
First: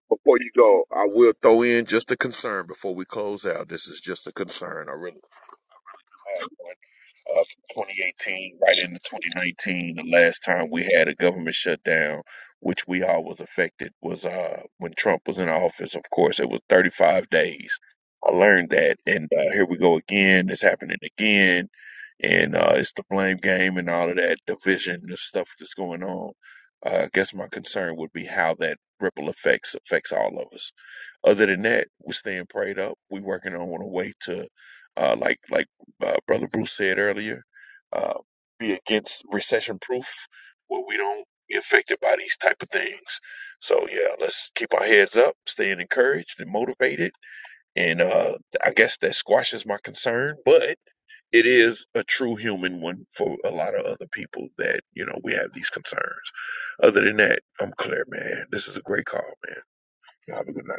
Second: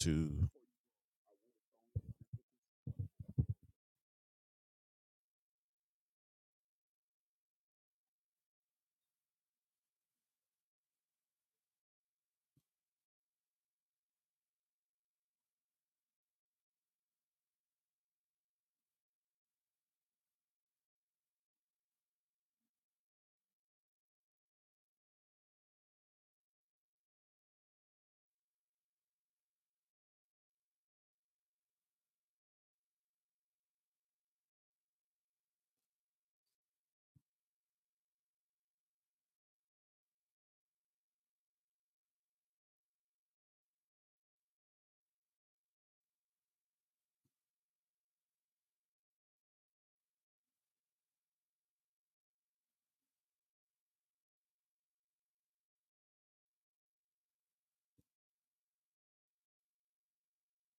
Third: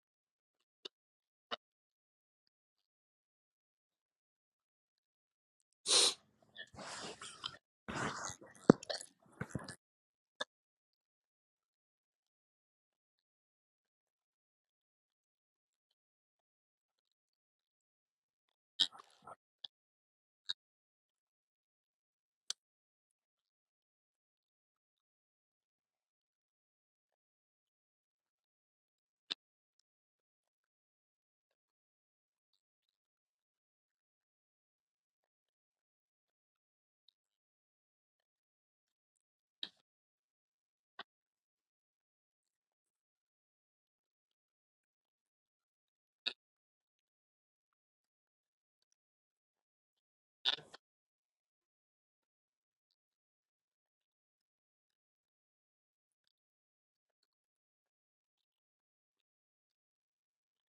Speaker 1: Before you go, I will throw in just a concern before we close out. This is just a concern. I really. uh, from 2018 right into 2019, the last time we had a government shutdown, which we all was affected, was uh, when Trump was in office. Of course, it was 35 days. I learned that, and uh, here we go again. It's happening again, and uh, it's the blame game and all of that division and stuff that's going on. Uh, I guess my concern would be how that ripple effects affects all of us other than that, we're staying prayed up. We're working on a way to, uh, like like uh, Brother Bruce said earlier, uh, be against recession proof where we don't get affected by these type of things. So yeah, let's keep our heads up, staying encouraged and motivated. And uh, I guess that squashes my concern, but it is a true human one for a lot of other people that, you know, we have these concerns. Other than that, I'm clear, man. This is a great call, man. Have a good night.